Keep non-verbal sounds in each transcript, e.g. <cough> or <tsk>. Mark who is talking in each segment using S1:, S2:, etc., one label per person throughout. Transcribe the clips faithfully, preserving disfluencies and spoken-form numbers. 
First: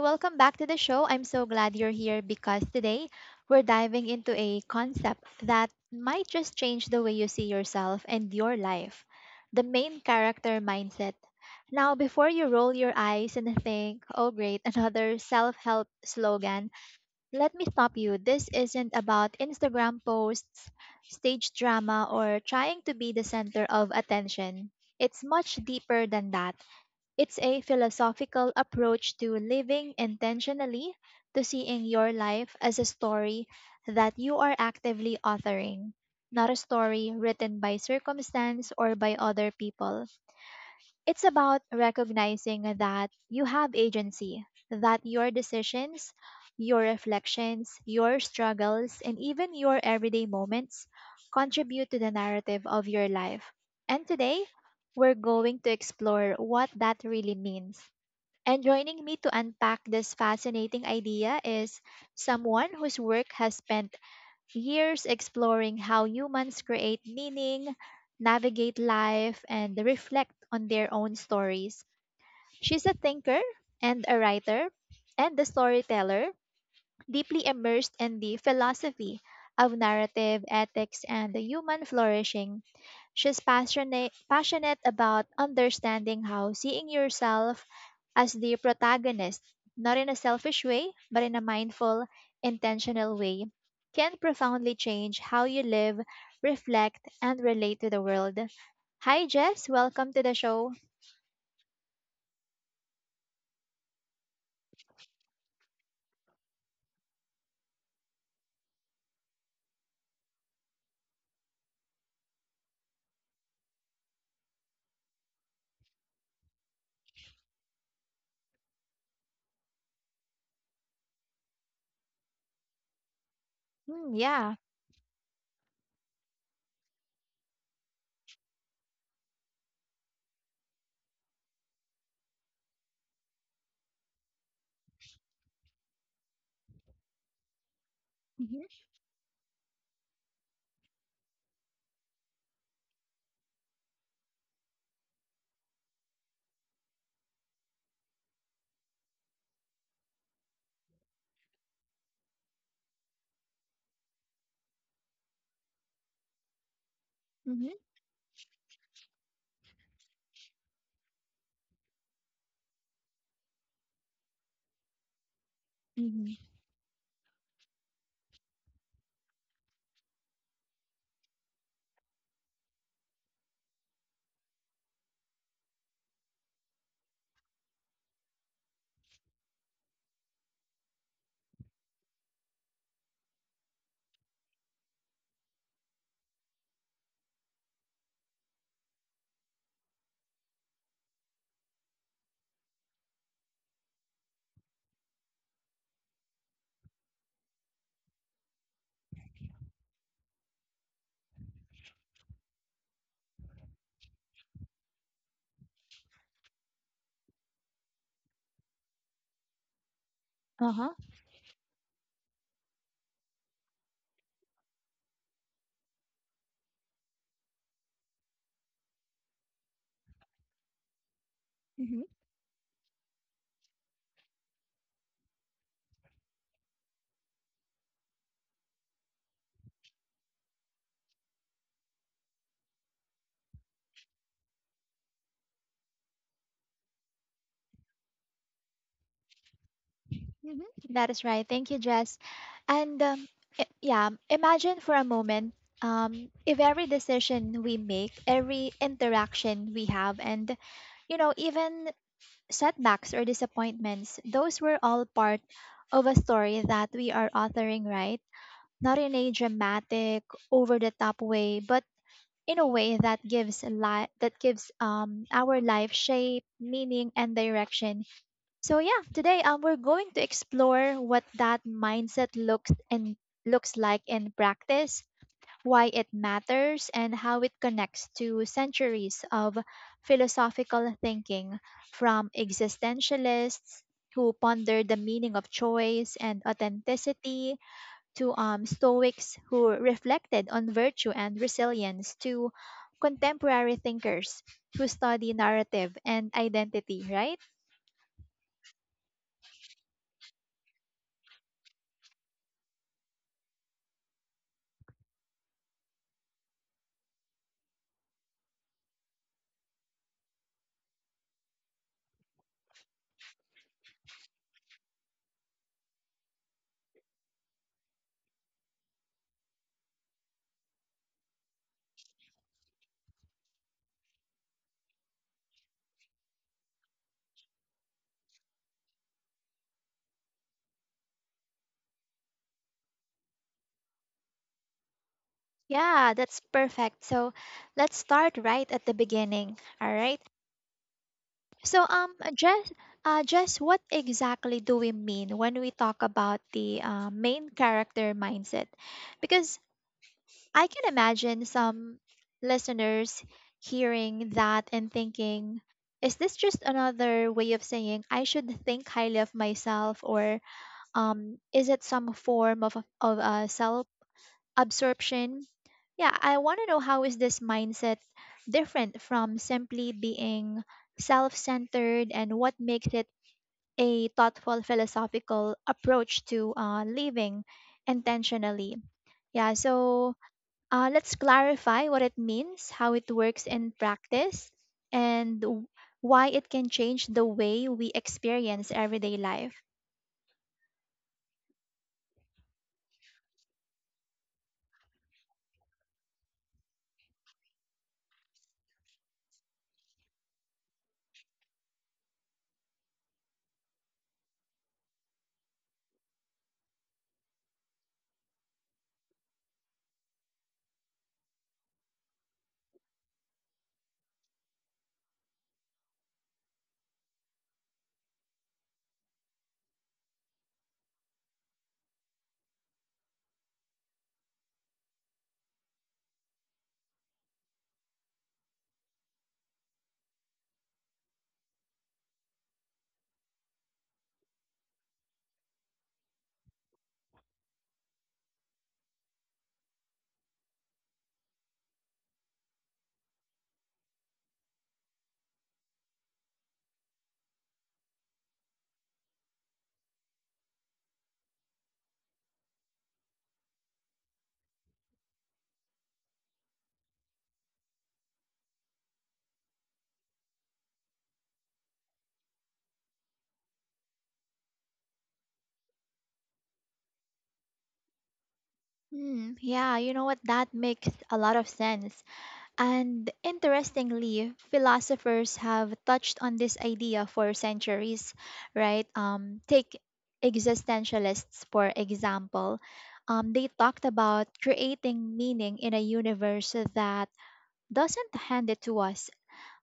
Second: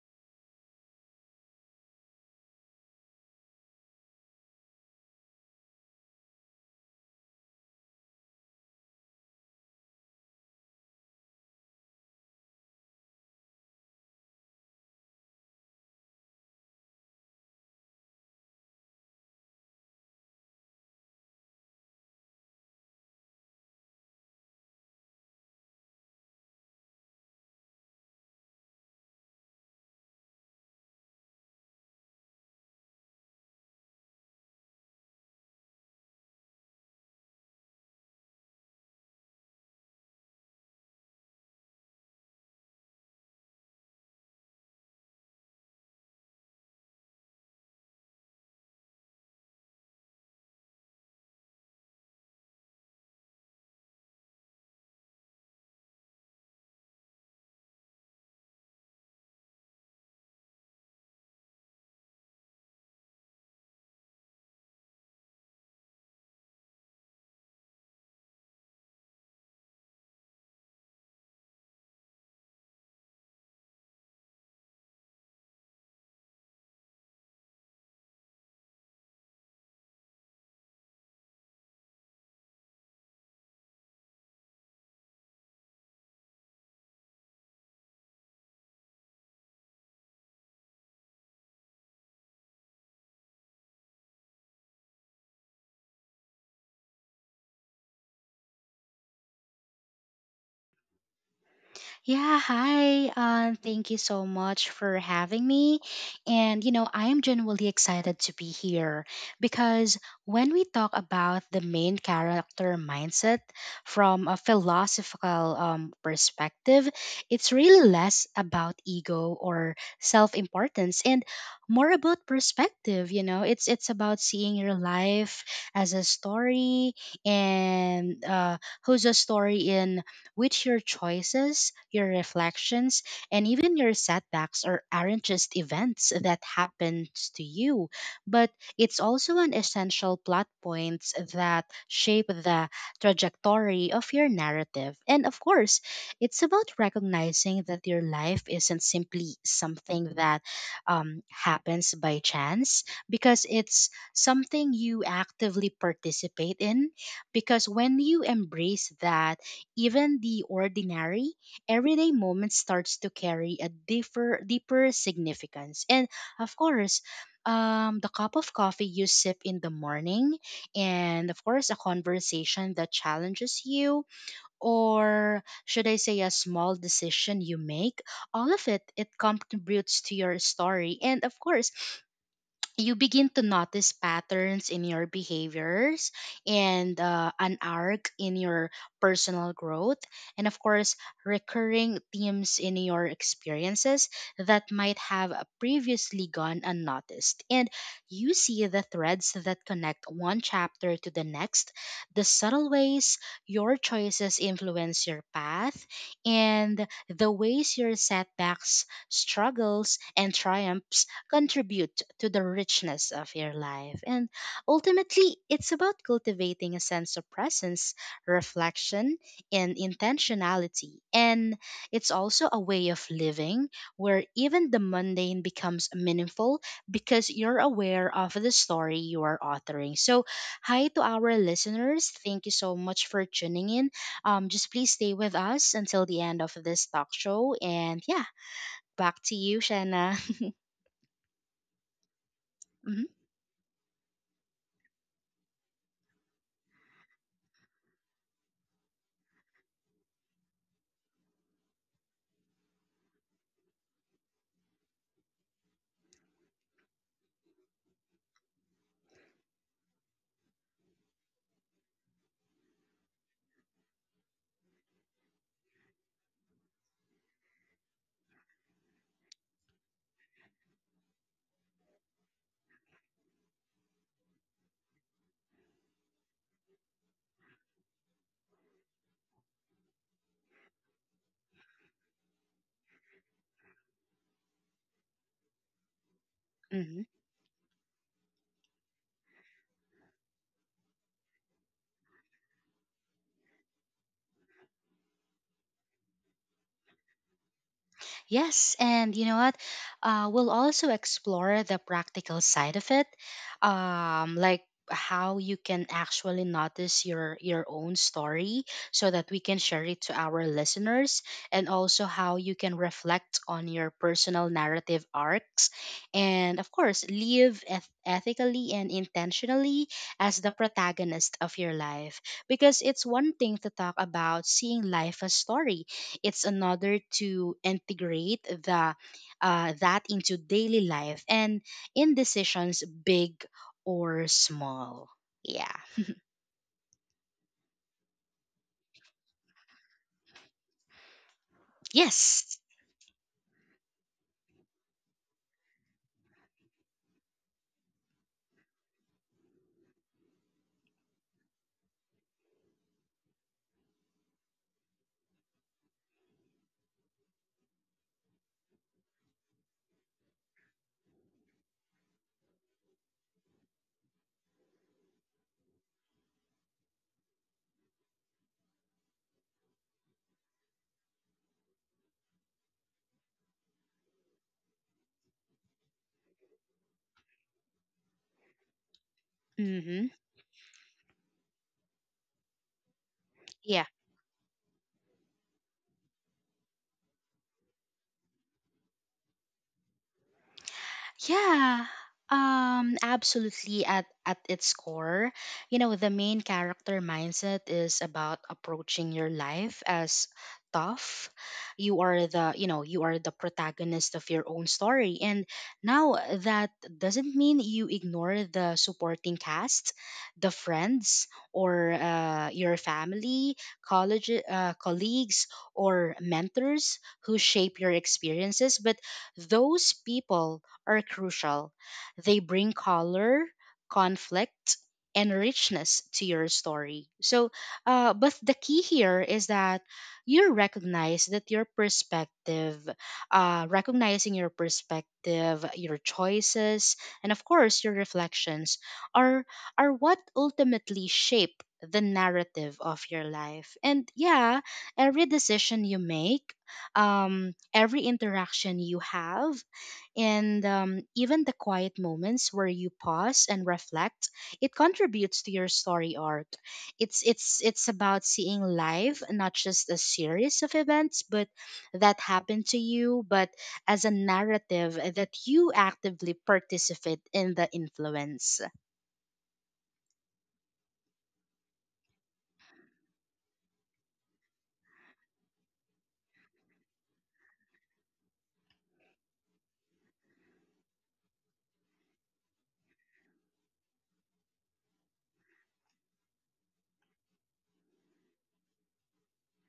S1: welcome back to the show. I'm so glad you're here because today we're diving into a concept that might just change the way you see yourself and your life, the main character mindset. Now, before you roll your eyes and think, oh great, <laughs> another self help slogan, let me stop you. This isn't about Instagram posts, stage drama, or trying to be the center of attention. It's much deeper than that. It's a philosophical approach to living intentionally, to seeing your life as a story that you are actively authoring, not a story written by circumstance or by other people. It's about recognizing that you have agency, that your decisions, your reflections, your struggles, and even your everyday moments contribute to the narrative of your life. And today, we're going to explore what that really means, and joining me to unpack this fascinating idea is someone whose work has spent years exploring how humans create meaning, navigate life, and reflect on their own stories. She's a thinker and a writer and a storyteller, deeply immersed in the philosophy of narrative, ethics, and the human flourishing. She's passionate, passionate about understanding how seeing yourself as the protagonist, not in a selfish way, but in a mindful, intentional way, can profoundly change how you live, reflect, and relate to the world. Hi, Jess. Welcome to the show.
S2: Yeah, hi. Um, thank you so much for having me. And, you know, I am genuinely excited to be here because when we talk about the main character mindset from a philosophical um, perspective, it's really less about ego or self importance and more about perspective. You know, it's, it's
S1: Hmm,
S2: about seeing
S1: yeah.
S2: your life as a story and uh, who's a story in which your choices, your reflections, and even your setbacks are, aren't just events that happens to you, but
S1: Mm-hmm,
S2: it's also an essential plot points that shape the trajectory of your narrative. And of course, it's about recognizing that your life isn't simply something that um, happens by chance because it's something you actively participate in because
S1: mm-hmm,
S2: when you embrace that even the ordinary, everyday moment starts to carry a deeper, deeper significance. And
S1: mm-hmm.
S2: of course, um, the cup of coffee you sip in the morning, and of course, a conversation that challenges you, or should I say, a small decision you make, all of it, it contributes to your story. And of course, you begin to notice patterns in your behaviors and uh, an arc in your personal growth, and of course recurring themes in your experiences that might have previously gone unnoticed, and you see the threads that connect one chapter to the next, the subtle ways your choices influence your path, and the ways your setbacks, struggles, and
S1: Uh-huh.
S2: triumphs contribute to the richness of your life. And ultimately, it's about cultivating a sense of presence, reflection, and intentionality. And
S1: Mm-hmm.
S2: it's also a way of living where even the mundane becomes meaningful because you're aware of the story you are authoring. So, hi to our listeners. Thank you so much for tuning in. Um, just please stay with us until the end of this talk show. And yeah, back to you, Shanna. <laughs>
S1: Mhm. That is right. Thank you, Jess. And
S2: Mhm,
S1: um, i- yeah, imagine for a moment um, if every decision we make, every interaction we have, and you know, even setbacks or disappointments, those were all part of a story that we are authoring, right? Not in a dramatic, over the top way, but in a way that gives life that gives um, our life shape, meaning, and direction. So yeah, today um, we're going to explore what that mindset looks and looks like in practice, why it matters, and how it connects to centuries of philosophical thinking, from existentialists who ponder the meaning of choice and
S2: mhm.
S1: authenticity to um, Stoics who reflected on virtue and resilience, to contemporary thinkers who study narrative and identity, right?
S2: Yes, and you know what? Uh, we'll also explore the practical side of it, um, like how you can actually notice your your own story, so that we can share it to our listeners, and also how you can reflect on your personal narrative arcs, and of course, live eth- ethically and intentionally as the protagonist of your life. Because it's one thing to talk about seeing life as story, it's another to integrate the uh, that into daily life and in decisions big or small, yeah,
S1: Yeah, that's perfect. So let's start right at the beginning. All right. So um,
S2: yes,
S1: Jess, uh, Jess, what exactly do we mean when we talk about the uh, main character mindset? Because I can imagine some listeners hearing that and thinking, is this just another way of saying I should think highly of myself, or um, is it some form of of uh, self absorption. Yeah, I want to know, how is this mindset different from simply being self-centered, and what makes it a thoughtful philosophical approach to uh, living intentionally. Yeah,
S2: mm-hmm,
S1: so uh, let's clarify what it means, how it works in
S2: yeah.
S1: practice, and w- why it can change the way we experience everyday life.
S2: Yeah, um, Absolutely. At at its core, you know, the main character mindset is about approaching your life as tough. You are the, you know, you are the protagonist of your own story, and now that doesn't mean you ignore the supporting cast, the friends, or uh, your family, college, uh, colleagues, or mentors who shape your experiences, but those people are crucial. They bring color, conflict, and richness to your story. So, uh, but the key here is that you recognize that your perspective, uh, recognizing your perspective, your choices, and of course your reflections are are what ultimately shape the narrative of your life. And yeah, every decision you make, um, every interaction you have, and um, even the quiet moments where you pause and reflect, it contributes to your story arc. It's it's it's about seeing life, not just a series of events, but that happened to you, but as a narrative that you actively participate in the influence.
S1: Hmm, yeah, you know what? That makes a lot of sense. And interestingly, philosophers have touched on this idea for centuries, right? Um, take existentialists, for example. Um, they talked about creating meaning in a universe that doesn't hand it to us.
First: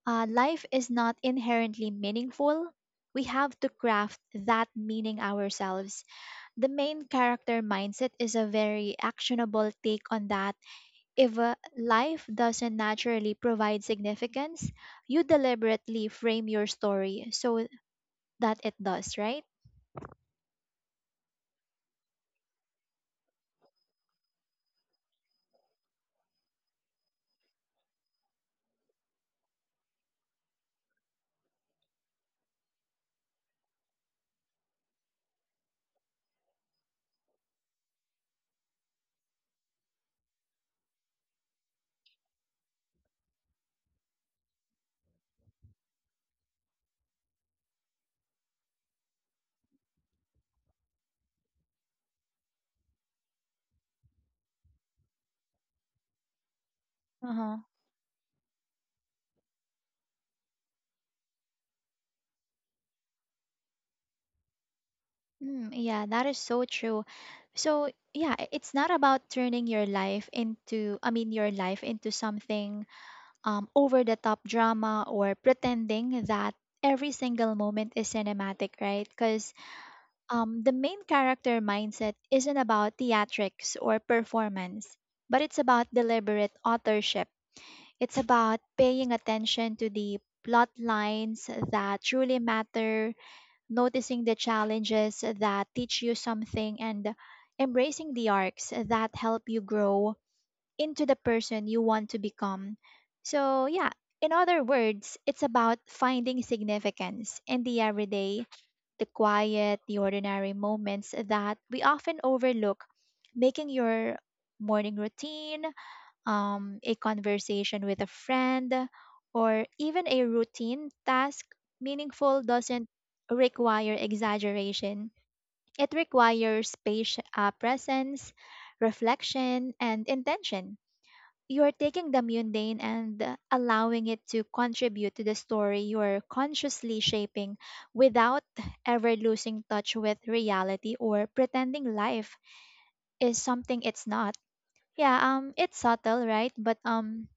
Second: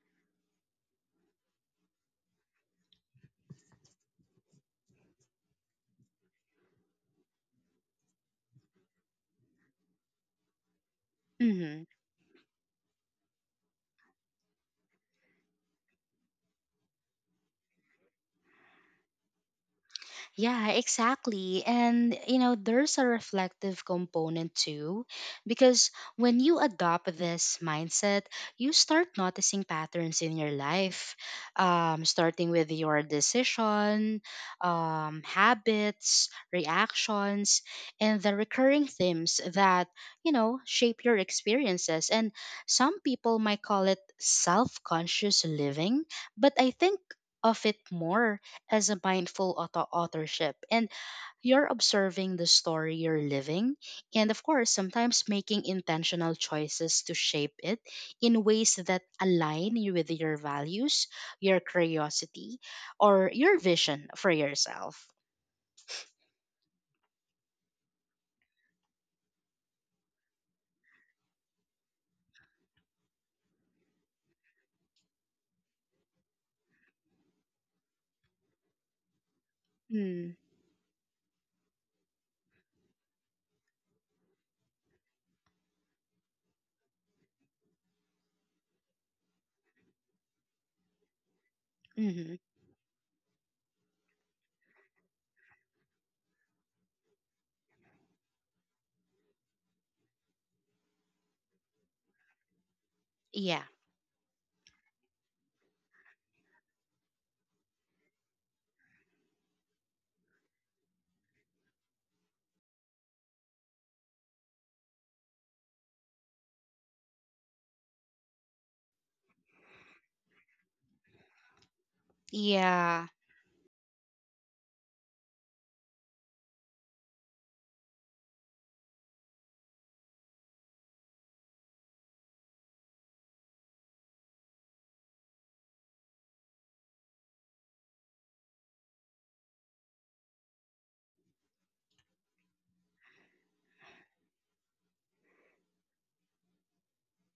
S1: Uh, life is not inherently meaningful. We have to craft that meaning ourselves. The main character mindset is a very actionable take on that. If uh,
S2: Mhm.
S1: life doesn't naturally provide significance, you deliberately frame your story so that it does, right?
S2: Yeah, exactly. And, you know, there's a reflective component too, because when you adopt this mindset, you start noticing patterns in your life, um, starting with your decision, um, habits, reactions, and the recurring themes that, you know, shape your experiences. And some people might call it self conscious living, but I think of it more as a mindful auto- authorship, and you're observing the story you're living, and of course sometimes making intentional choices to shape
S1: Uh-huh.
S2: it in ways that align you with your values, your curiosity, or your vision for yourself.
S1: Mm, yeah, that is so true. So, yeah, i- it's not about turning your life into, I mean, your life into something um, over the top drama or pretending that every single moment is cinematic, right? Because
S2: Mm,
S1: um, the main character mindset isn't about theatrics or performance, but it's about deliberate authorship. It's about paying attention to the plot lines that
S2: hmm,
S1: truly matter, noticing the challenges that teach you something, and embracing the arcs that help you grow into the person you want to become.
S2: yeah,
S1: So, yeah, in other words, it's about finding significance in the everyday, the quiet, the ordinary moments that we often overlook. Making your morning routine, um, a conversation with a friend, or even a routine task, meaningful doesn't
S2: yeah.
S1: require exaggeration. It requires patient, uh, presence, reflection, and intention. You're taking the mundane and uh, allowing it to contribute to the story you're consciously shaping, without ever losing touch with reality or pretending life is something it's not. Yeah, um, it's subtle, right? But um,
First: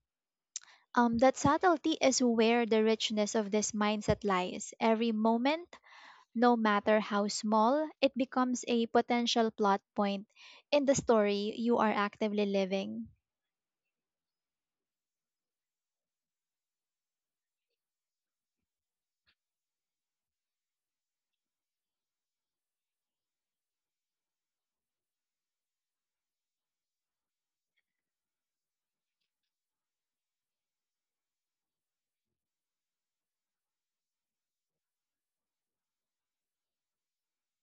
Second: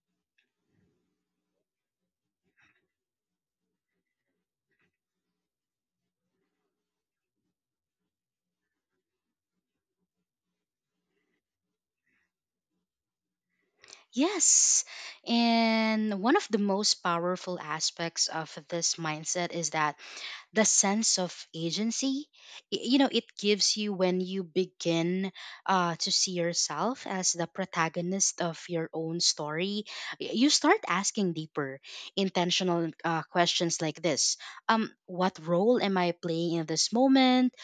S1: um, that subtlety is where the richness of this mindset lies. Every moment, no matter how small, it becomes a potential plot point in the story you are actively living.
S2: Yes. And one of the most powerful aspects of this mindset is that the sense of agency y- you know it gives you. When you begin uh, to see yourself as the protagonist of your own story, y- you start asking deeper, intentional uh, questions like this: um what role am I playing in this moment?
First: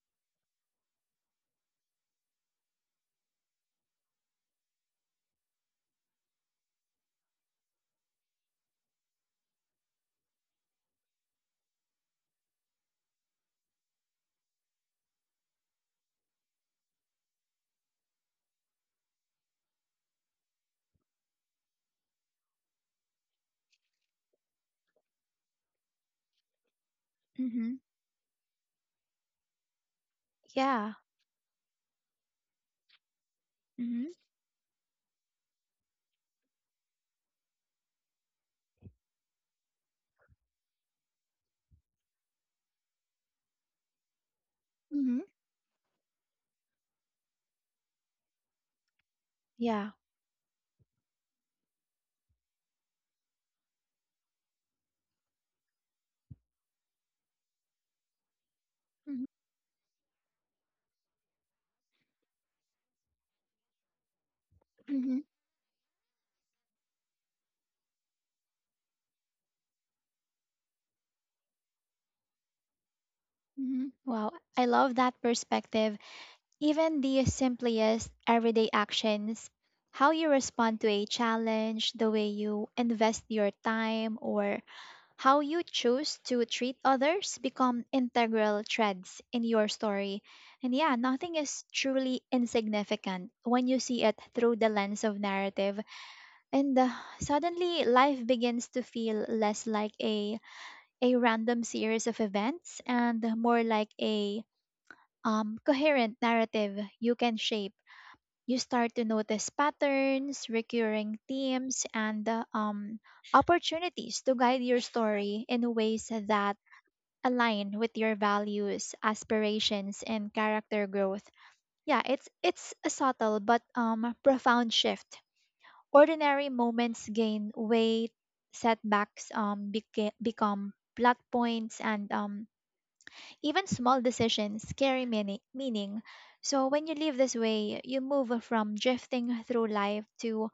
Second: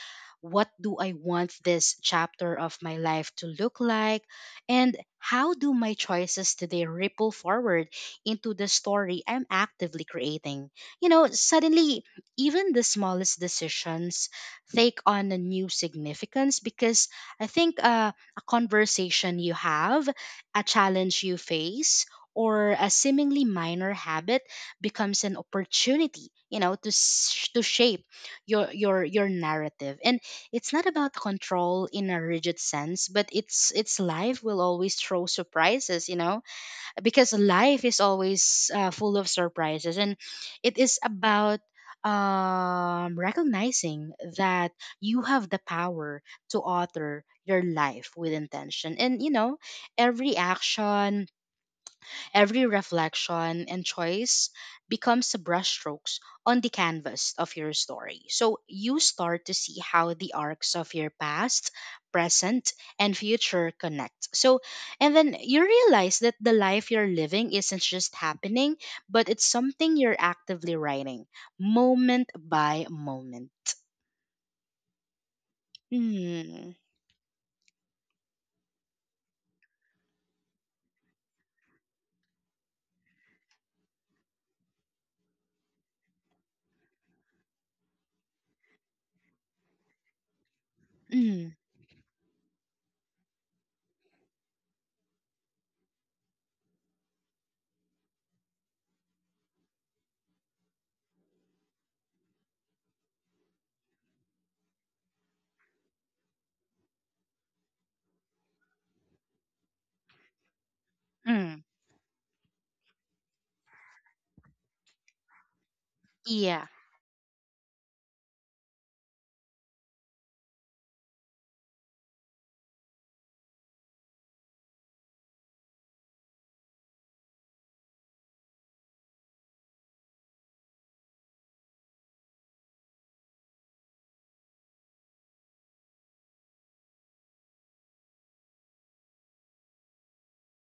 S2: What do I want this chapter of my life to look like? And how do my choices today ripple forward into the story I'm actively creating? You know, suddenly even the smallest decisions take on a new significance because I think uh, a conversation you have, a challenge you face, or a seemingly minor habit becomes an opportunity, you know, to s- to
S1: Mm-hmm.
S2: shape your your your narrative. And it's not
S1: Yeah.
S2: about control in a rigid sense, but it's it's
S1: Mm-hmm.
S2: life will always throw surprises, you know, because life is always uh, full of surprises, and it is about um, recognizing that
S1: Mm-hmm.
S2: you have the power to alter your life with intention. And you know,
S1: Yeah.
S2: every action, every reflection and choice becomes brushstrokes on the canvas of your story. So you
S1: Mm-hmm.
S2: start to see how the arcs of your past, present, and future connect. So, and
S1: Mm-hmm.
S2: then you realize that the life you're living isn't just happening, but it's something you're actively writing moment by moment.
S1: Mm-hmm. Wow. I love that perspective.
S2: Mm,
S1: Even the simplest everyday actions, how you respond to a challenge, the way you invest your time, or how you choose to treat others become integral threads in your story. And yeah, nothing
S2: mm,
S1: is truly insignificant when you see it through the lens of narrative. And uh, suddenly life begins to feel less like a a random series of events and more like a um, coherent narrative you can shape. You start to notice patterns, recurring
S2: mm.
S1: themes, and uh, um, opportunities to guide your story in ways
S2: Yeah.
S1: that align with your values, aspirations, and character growth. Yeah, it's it's a subtle but um profound shift. Ordinary moments gain weight, setbacks um beca- become plot points, and um even small decisions carry meaning. meaning. So when you live this way, you move from drifting through life to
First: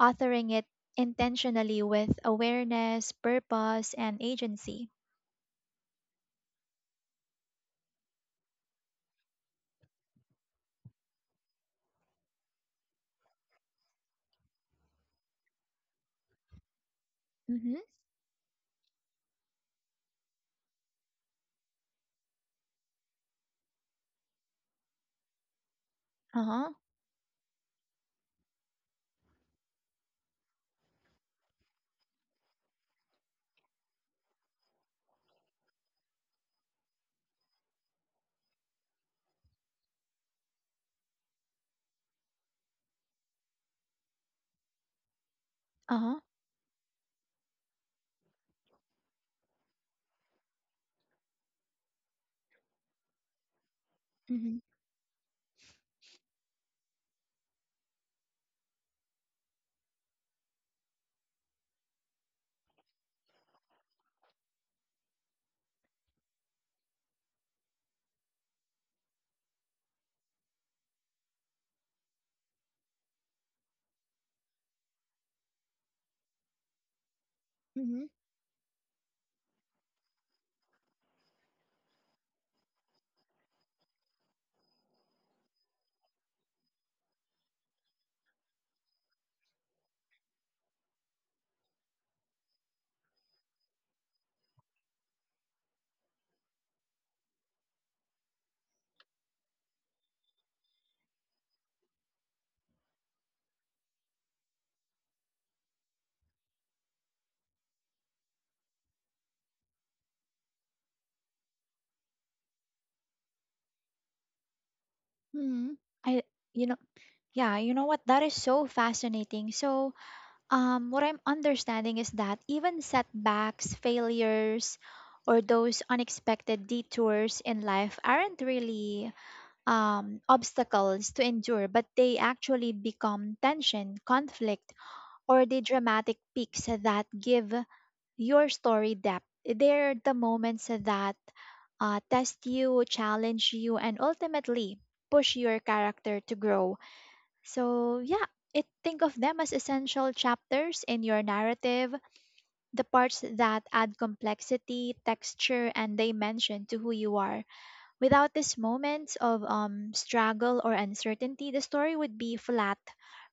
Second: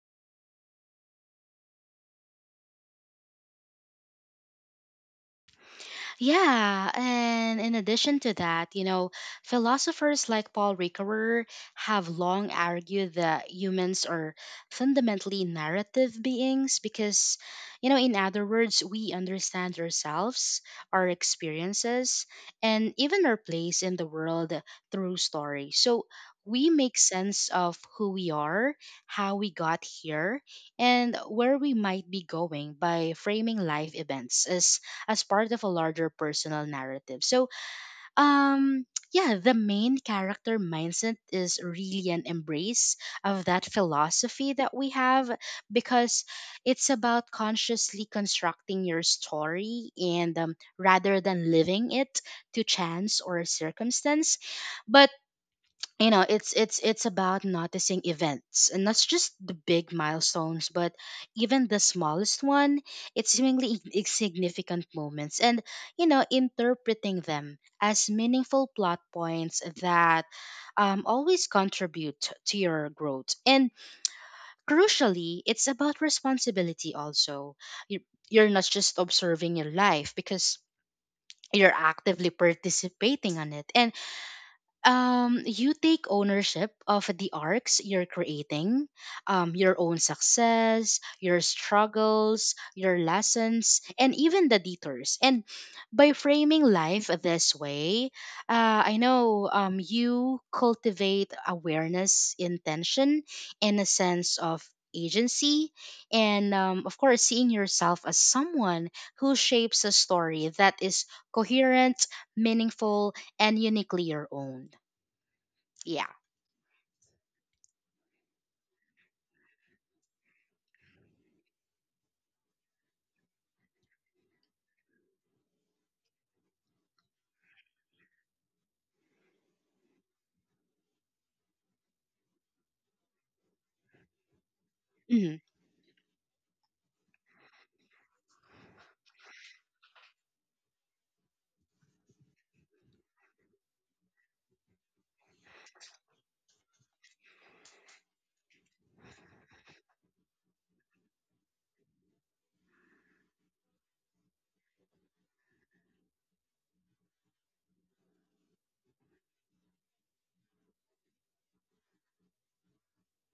S1: authoring it intentionally with awareness, purpose, and agency.
S2: Yeah, and in addition to that, you know, philosophers like Paul Ricoeur have long argued that humans are fundamentally narrative beings because,
S1: Mhm.
S2: you know, in other words, we understand ourselves, our experiences, and even our place in the world through story. So we
S1: Uh-huh.
S2: make sense of who we are, how we got here, and where we might be going by framing life events as as part of a larger personal narrative. So, um, yeah, the main character mindset is really an embrace of that philosophy that we have,
S1: Uh-huh.
S2: because it's about consciously constructing your story, and um, rather than living it to chance or circumstance.
S1: Mhm.
S2: But you know it's it's it's about noticing events, and not just the big milestones, but even the smallest one. It's seemingly in- insignificant moments, and you know, interpreting them as meaningful plot points that um, always contribute to your growth. And crucially, it's about responsibility also. you,
S1: Mm-hmm.
S2: you're not just observing your life because you're actively participating on it, and um, you take ownership of the arcs you're creating, um, your own success, your struggles, your lessons, and even the detours. And by framing life this way, uh, I know um, you cultivate awareness, intention, and a sense of agency. And um, of course, seeing yourself as someone who shapes a story that is coherent, meaningful, and uniquely your own.
S1: Mm-hmm.
S2: Yeah.
S1: I, you know, yeah, You know what? That is so fascinating. So, um, what I'm understanding is that even setbacks, failures, or those unexpected detours in life aren't really um, obstacles to endure, but they actually become tension, conflict,
S2: Hmm,
S1: or the dramatic peaks that give your story depth. They're the moments that uh, test you, challenge you, and ultimately push your character to grow. So, yeah, it, think of them as essential chapters in your narrative, the parts that add complexity, texture, and dimension to who you are. Without these moments of um, struggle or uncertainty, the story would be flat,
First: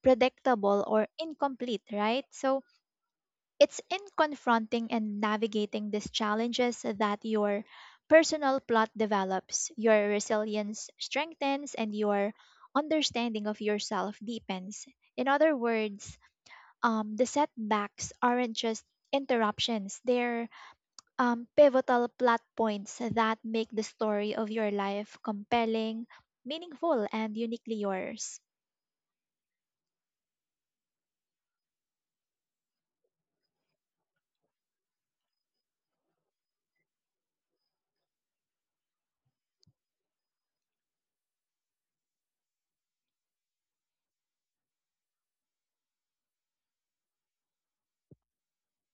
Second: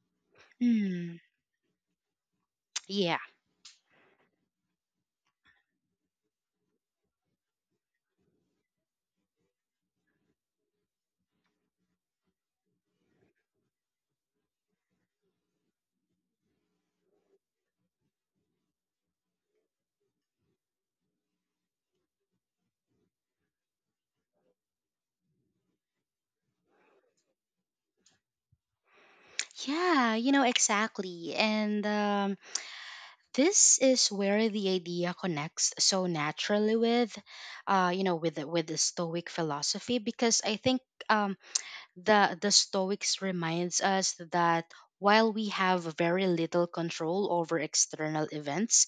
S1: predictable, or
S2: mm,
S1: incomplete, right? So,
S2: yeah.
S1: it's in confronting and navigating these challenges that your personal plot develops, your resilience strengthens, and your understanding of yourself deepens. In other words, um, the setbacks aren't just interruptions, they're um, pivotal plot points that make the story of your life compelling, meaningful, and uniquely yours.
S2: Yeah, you know, exactly. And um, this is where the idea connects so naturally with, uh, you know, with the, with the Stoic philosophy, because I think um, the the Stoics reminds us that while we have very little control over external events,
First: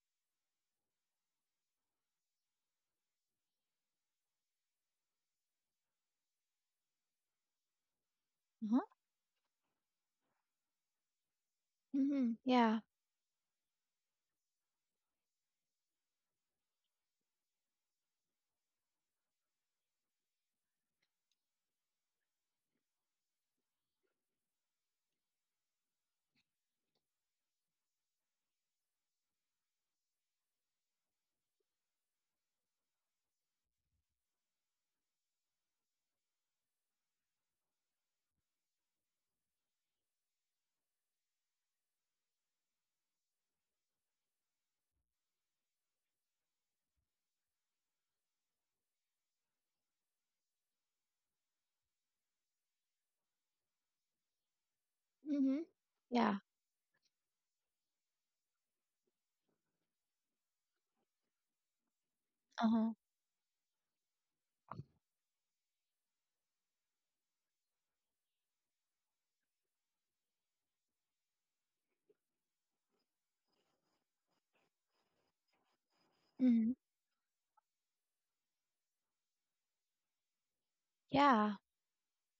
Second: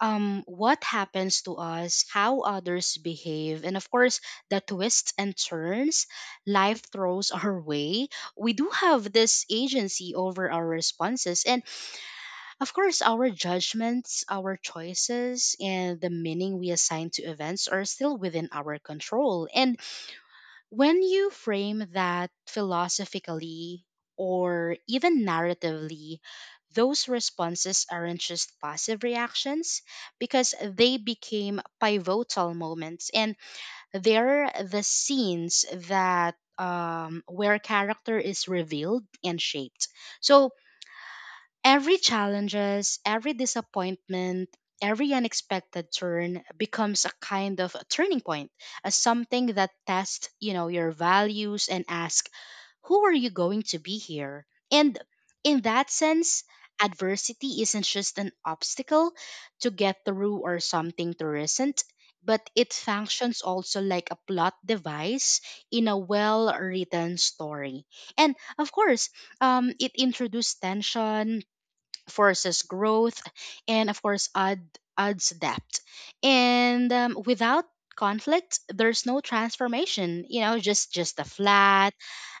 S2: um, what happens to us, how others behave, and of course the twists and turns life throws <laughs> our way. We do
S1: Uh-huh.
S2: have this agency over our responses, and
S1: Hmm.
S2: of
S1: Yeah.
S2: course our judgments, our choices, and the meaning we assign to events are still within our control. And when you frame that philosophically or even narratively, those responses aren't just passive reactions, because they became pivotal moments, and they're the scenes that um, where character is revealed and shaped. So every challenges, every disappointment, every unexpected turn becomes a kind of a turning point, a something that tests, you know, your values and ask, who are you going to be here? And in
S1: Hmm.
S2: that
S1: Yeah.
S2: sense, adversity isn't just an obstacle to get through or something to resent, but it
S1: Uh-huh.
S2: functions also like a plot device in a well written story. And of course, um, it introduces tension, forces growth, and of course add, adds depth.
S1: Hmm.
S2: And um, without conflict there's no transformation, you know, just just a
S1: Yeah.
S2: flat,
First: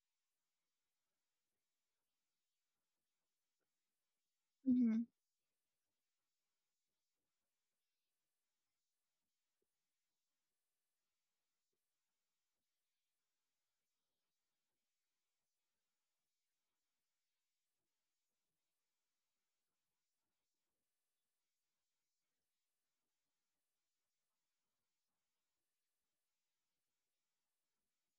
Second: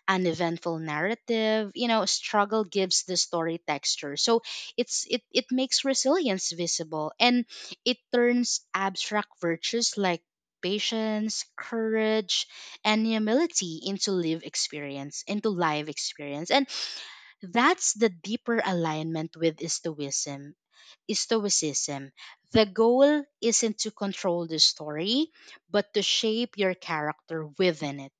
S2: uneventful narrative. You know, struggle gives the story texture. So
S1: Hmm.
S2: it's it, it makes resilience visible, and it turns abstract virtues like patience, courage, and humility into live experience into live experience and that's the deeper alignment with Stoicism. Stoicism. The goal isn't to control the story, but to shape your character within it.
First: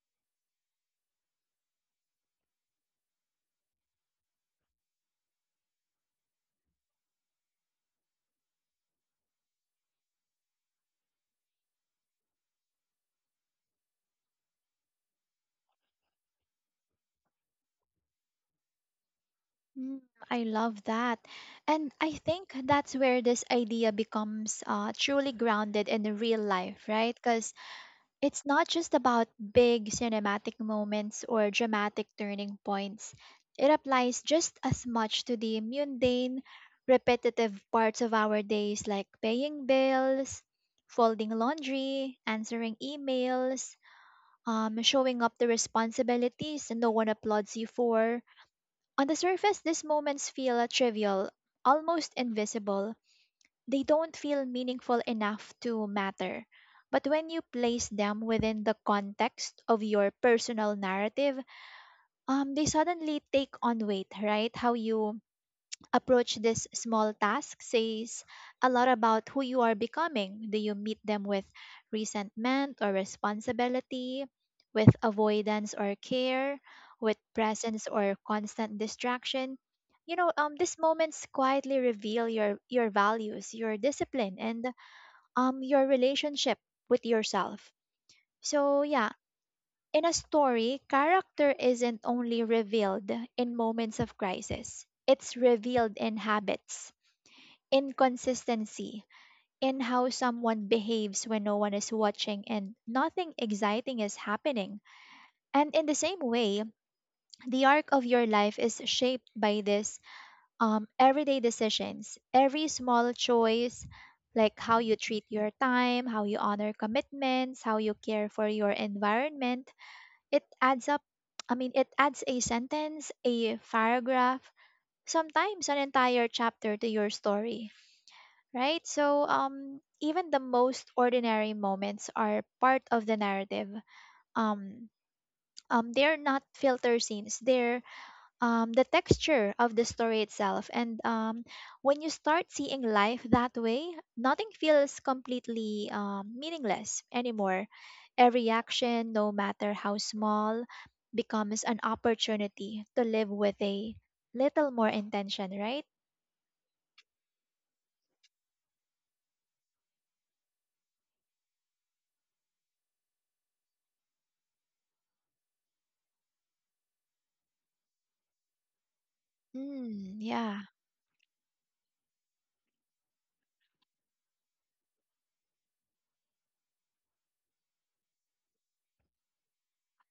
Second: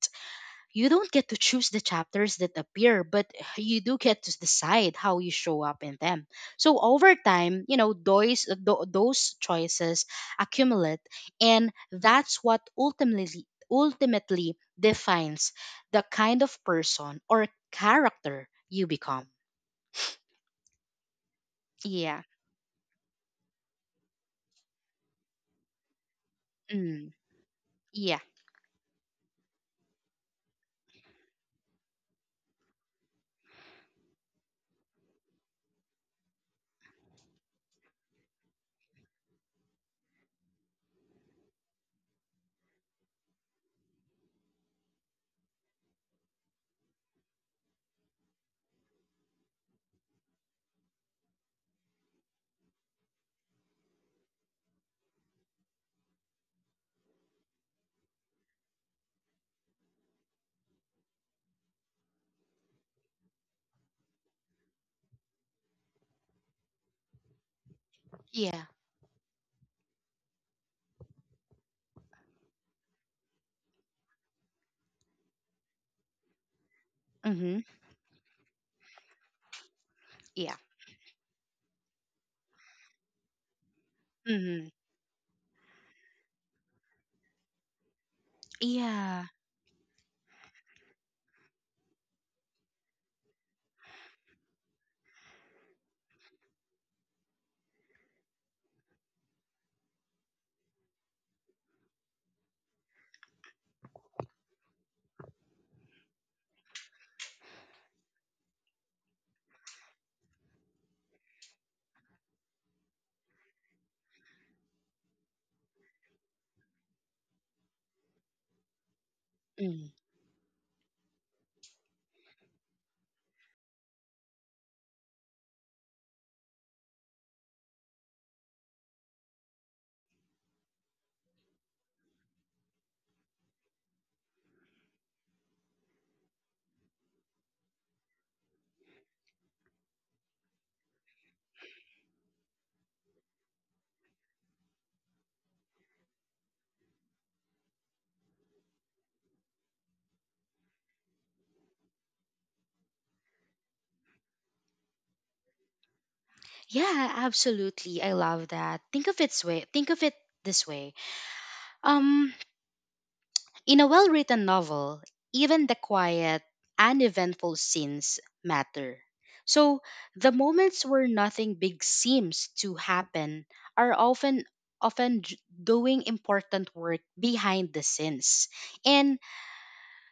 S2: You don't get to choose the chapters that appear, but you do get to decide how you show up in them. So over time, you know, those, tho- those choices accumulate, and that's what ultimately ultimately defines the kind of person or character you become.
S1: Mm, I love that. And I
S2: Yeah.
S1: think that's where this idea becomes uh, truly grounded in the real life,
S2: Mm.
S1: right? Because
S2: Yeah.
S1: it's not just about big cinematic moments or dramatic turning points. It applies just as much to the mundane, repetitive parts of our days, like paying bills, folding laundry, answering emails, um, showing up to responsibilities no one applauds you for. On the surface, these moments feel trivial, almost invisible. They don't feel meaningful enough to matter. But when you place them within the context of your personal narrative, um, they suddenly take on weight, right? How you approach this small task says
S2: Yeah.
S1: a lot about who you are becoming. Do you meet them with resentment or responsibility, with avoidance or care, with
S2: Mm-hmm.
S1: presence or constant distraction? You know,
S2: Yeah.
S1: um, these moments quietly reveal your your values, your discipline, and
S2: Mm-hmm.
S1: um, your relationship with yourself. So yeah,
S2: Yeah.
S1: in a story, character isn't only revealed in moments of crisis. It's revealed in habits, inconsistency, in how someone behaves when no one is watching and nothing exciting is happening. And in the same way, the arc of your life is shaped by this um, everyday decisions, every small choice, like how you treat your time, how you honor commitments, how you care for your environment.
S2: Mm.
S1: It adds up, I mean, it adds a sentence, a paragraph, sometimes an entire chapter to your story, right? So um, even the most ordinary moments are part of the narrative. Um, um, they're not filter scenes. They're um, the texture of the story itself. And um, when you start seeing life that way, nothing feels completely um, meaningless anymore. Every action, no matter how small, becomes an opportunity to live with a little more intention, right?
S2: Yeah, absolutely. I love that. Think of its way. Think of it this way. Um, in a well-written novel, even the quiet, uneventful scenes matter. So
S1: Mm,
S2: the
S1: yeah,
S2: moments where nothing big seems to happen are often often j- doing important work behind the scenes. And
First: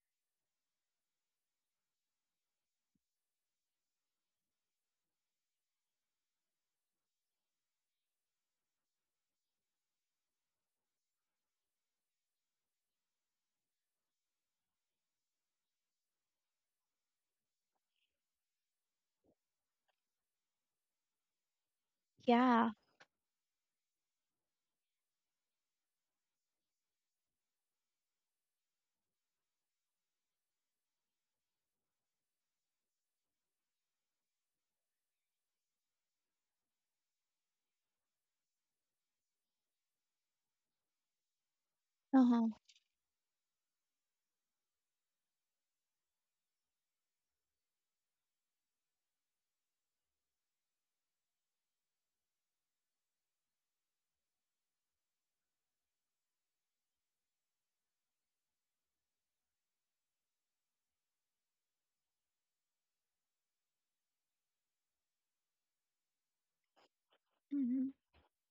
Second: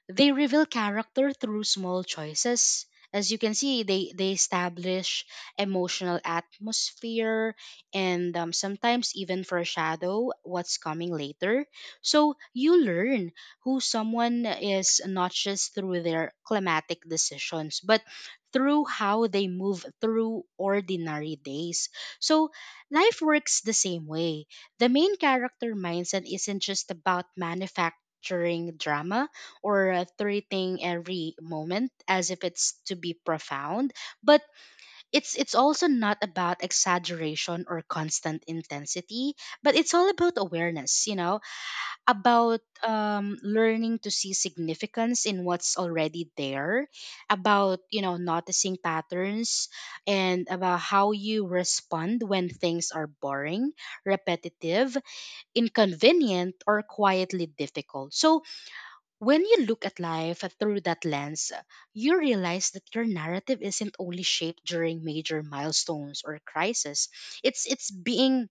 S2: they reveal character through small choices. As you can see, they, they establish emotional atmosphere and um, sometimes even foreshadow what's coming later. So you learn who someone is not just through their climatic decisions, but through how they move through ordinary days. So
S1: yeah.
S2: life works the same way. The main character mindset isn't just about manufacturing drama or uh, treating every moment as if it's to be profound, but it's it's also not about exaggeration or constant intensity, but it's all about awareness you know,
S1: Uh-huh.
S2: about um, learning to see significance in what's already there, about you know noticing patterns, and about how you respond when things are boring, repetitive, inconvenient or quietly difficult. So when you look at life through that lens, you realize that your narrative isn't only shaped during major milestones or crises. It's
S1: Mm-hmm.
S2: it's being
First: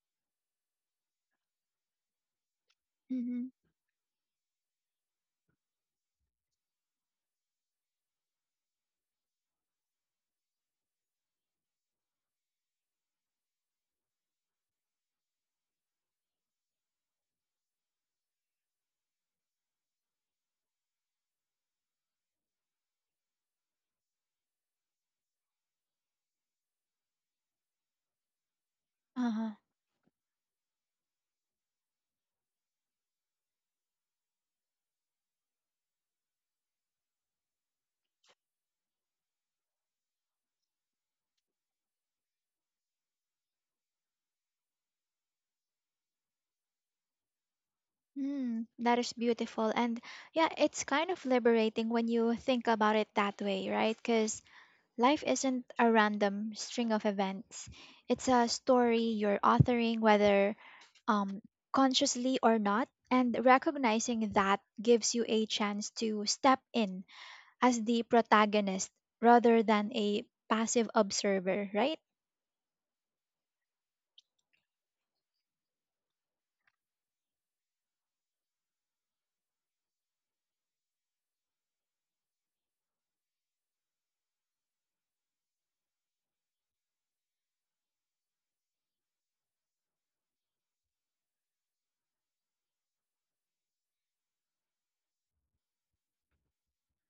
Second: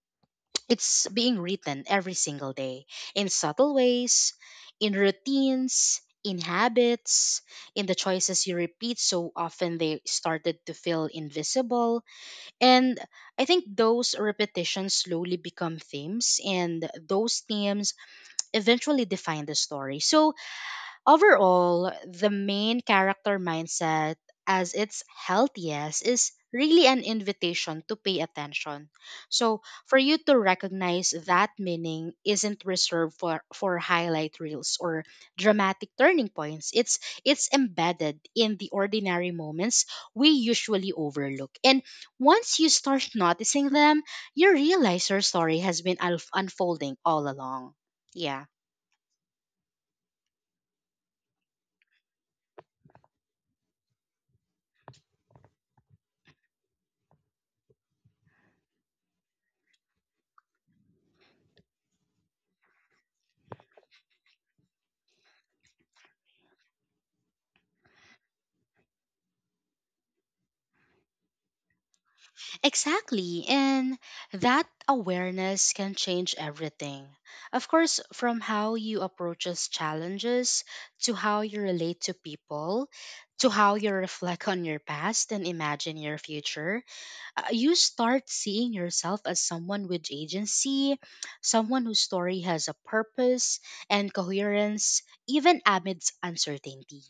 S2: it's being written every single day in
S1: Mhm.
S2: subtle ways, in routines, in habits, in the choices you repeat so often they started to feel invisible. And I think those repetitions slowly become themes and those themes eventually define the story. So overall, the main character mindset, as its healthiest, is really an invitation to pay attention.
S1: Uh-huh.
S2: So, for you to recognize that meaning isn't reserved for, for highlight reels or dramatic turning points. It's it's embedded in the ordinary moments we usually overlook. And once you start <laughs> noticing them, you realize your story has been unf- unfolding all along. Yeah.
S1: Mm, that is beautiful. And yeah, it's kind of liberating when you think about it that way, right? Because life isn't a random string of events. It's a story you're authoring, whether um, consciously or not. And recognizing that gives you a chance to step in as the protagonist rather than a passive observer, right?
S2: Exactly. And that awareness can change everything. Of course, from how you approaches challenges, to how you relate to people, to how you reflect on your past and imagine your future, uh, you start seeing yourself as someone with agency, someone whose story has a purpose and coherence, even amidst uncertainty.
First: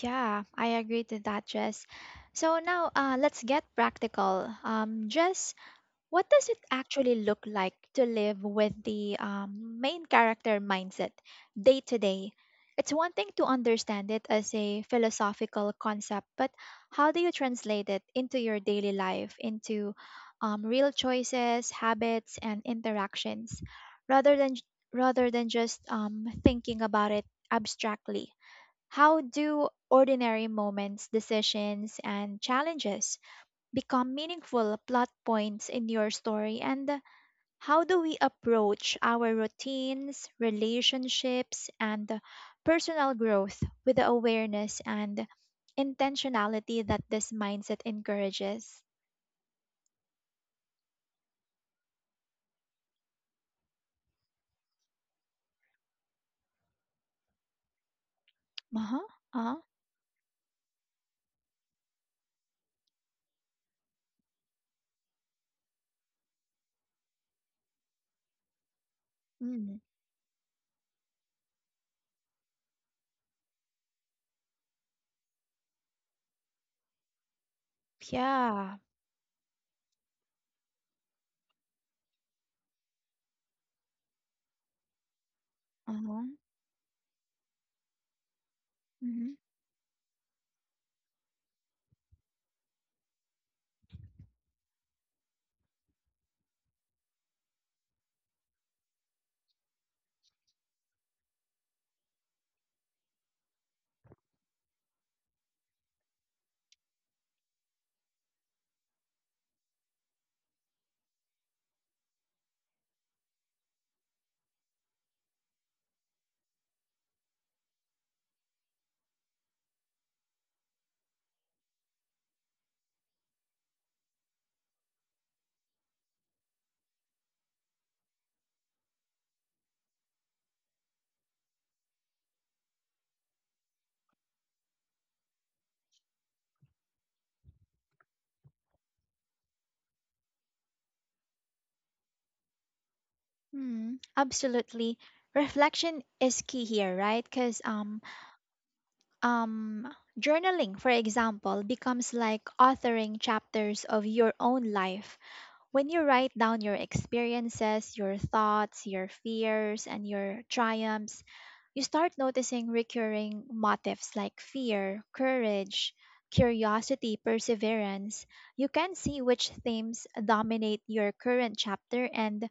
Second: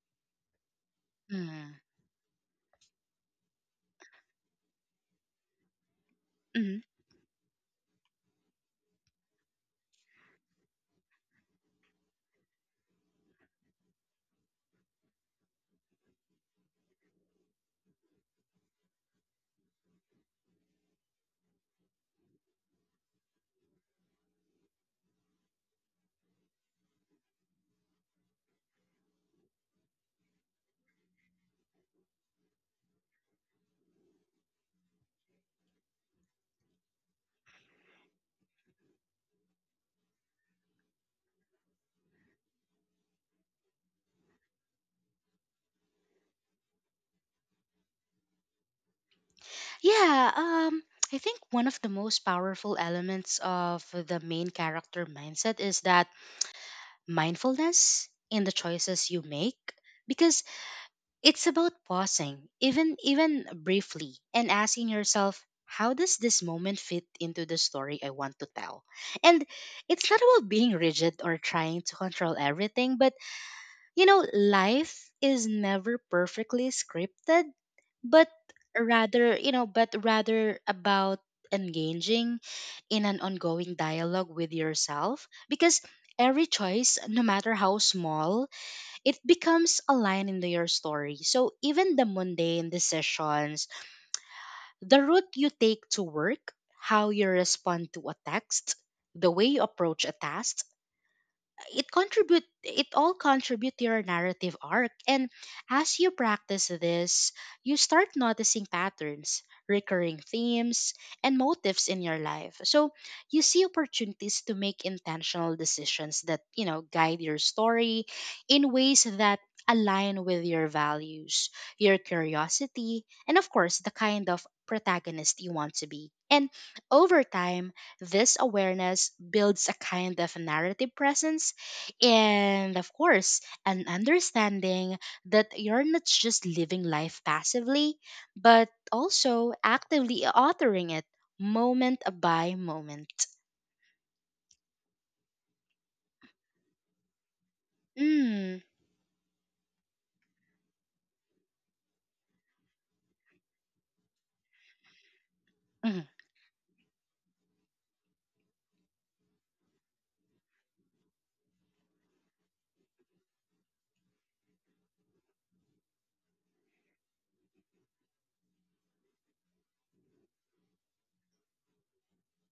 S1: Yeah, I agree to that,
S2: Mm.
S1: Jess. So now uh, let's get practical. Um, Jess, what does it actually look like to live with the um, main character mindset day to day? It's one thing to understand it as a philosophical concept, but how do you translate it into your daily life, into um, real choices, habits, and interactions, rather than rather than just um, thinking about it abstractly? How do ordinary moments, decisions, and challenges become meaningful plot points in your story, and how do we approach our routines, relationships, and personal growth with the awareness and intentionality that this mindset encourages?
S2: Yeah, um, I think one of the most powerful elements of the main character mindset is that mindfulness in the
S1: Uh-huh.
S2: choices you
S1: Uh-huh.
S2: make, because it's about pausing, even even briefly, and asking yourself, how does this moment fit into the story I want to tell? And
S1: Mm.
S2: it's not about being rigid or trying to control everything, but you know, life is never perfectly scripted, but
S1: Yeah.
S2: rather you know but rather about engaging in an ongoing dialogue with yourself, because
S1: Uh-huh.
S2: every choice, no matter how small, it
S1: Mm-hmm.
S2: becomes a line into your story. So even the mundane decisions, the route you take to work, how you respond to a text, the way you approach a task, it contribute it all contribute to your narrative arc. And as you practice this, you start noticing patterns, recurring themes, and motifs in your life. So you see opportunities to make intentional decisions that, you know, guide your story in ways that align with your values, your curiosity, and of course the kind of protagonist you want to be. And over time, this awareness builds a kind of narrative presence, and of course, an understanding that you're not just living life passively, but also actively authoring it, moment by moment.
S1: Mm. Absolutely. Reflection is key here, right? Because um
S2: Mm.
S1: um journaling, for example, becomes like authoring chapters of your own life. When you
S2: Mhm.
S1: write down your experiences, your thoughts, your fears, and your triumphs, you start noticing recurring motifs like fear, courage, curiosity, perseverance. You can see which themes dominate your current chapter and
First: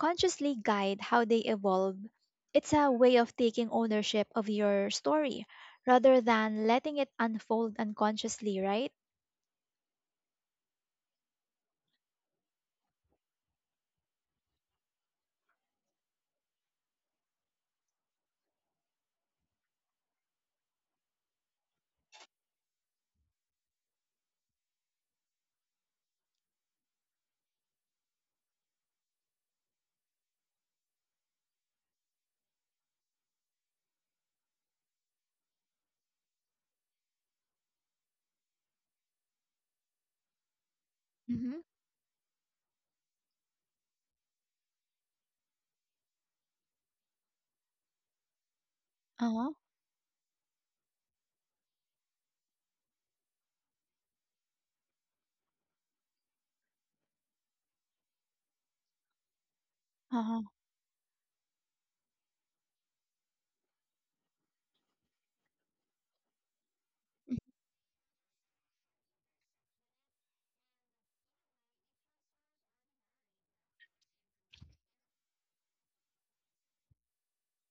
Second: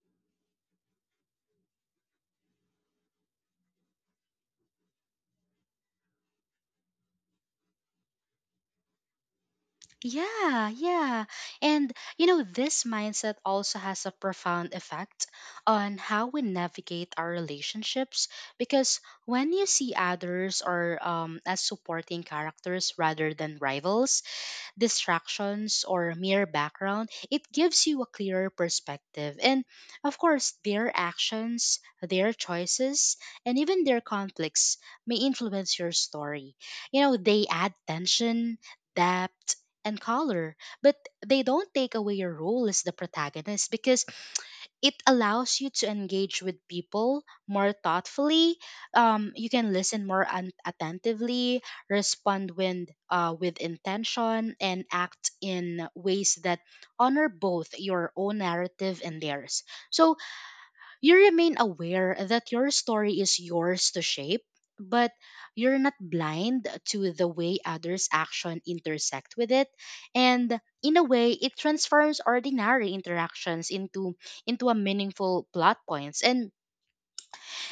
S1: consciously guide how they evolve. It's a way of taking ownership of your story rather than letting it unfold unconsciously, right?
S2: Yeah, yeah. And you know, this mindset also has a profound effect on how we navigate our relationships, because when you see others or um as supporting characters rather than rivals, distractions or mere background, it gives you a clearer perspective. And of course, their actions, their choices, and even their conflicts may influence your story. You know, they add tension, depth, and color, but they
S1: Mm-hmm.
S2: don't take away your role as the protagonist, because it allows you to engage with people more thoughtfully. Um, you
S1: Uh-huh.
S2: can listen more un- attentively, respond when, uh, with intention, and act in ways that honor both your own narrative and theirs. So
S1: Uh-huh.
S2: you remain aware that your story is yours to shape, but you're not blind to the way others' action intersect with it. And in a way, it transforms ordinary interactions into into a meaningful plot points. And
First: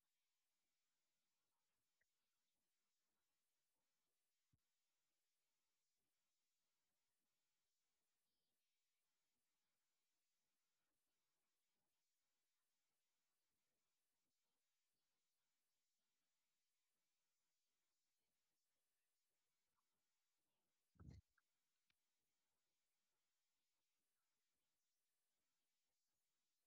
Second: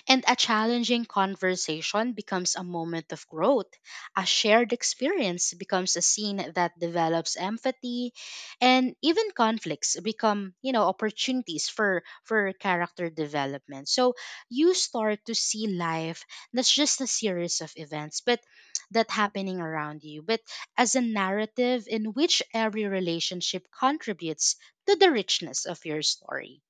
S2: and a challenging conversation becomes a moment of growth. A shared experience becomes a scene that develops empathy, and even conflicts become, you know, opportunities for for character development. So you start to see life that's just a series of events, but that happening around you, but as a narrative in which every relationship contributes to the richness of your story.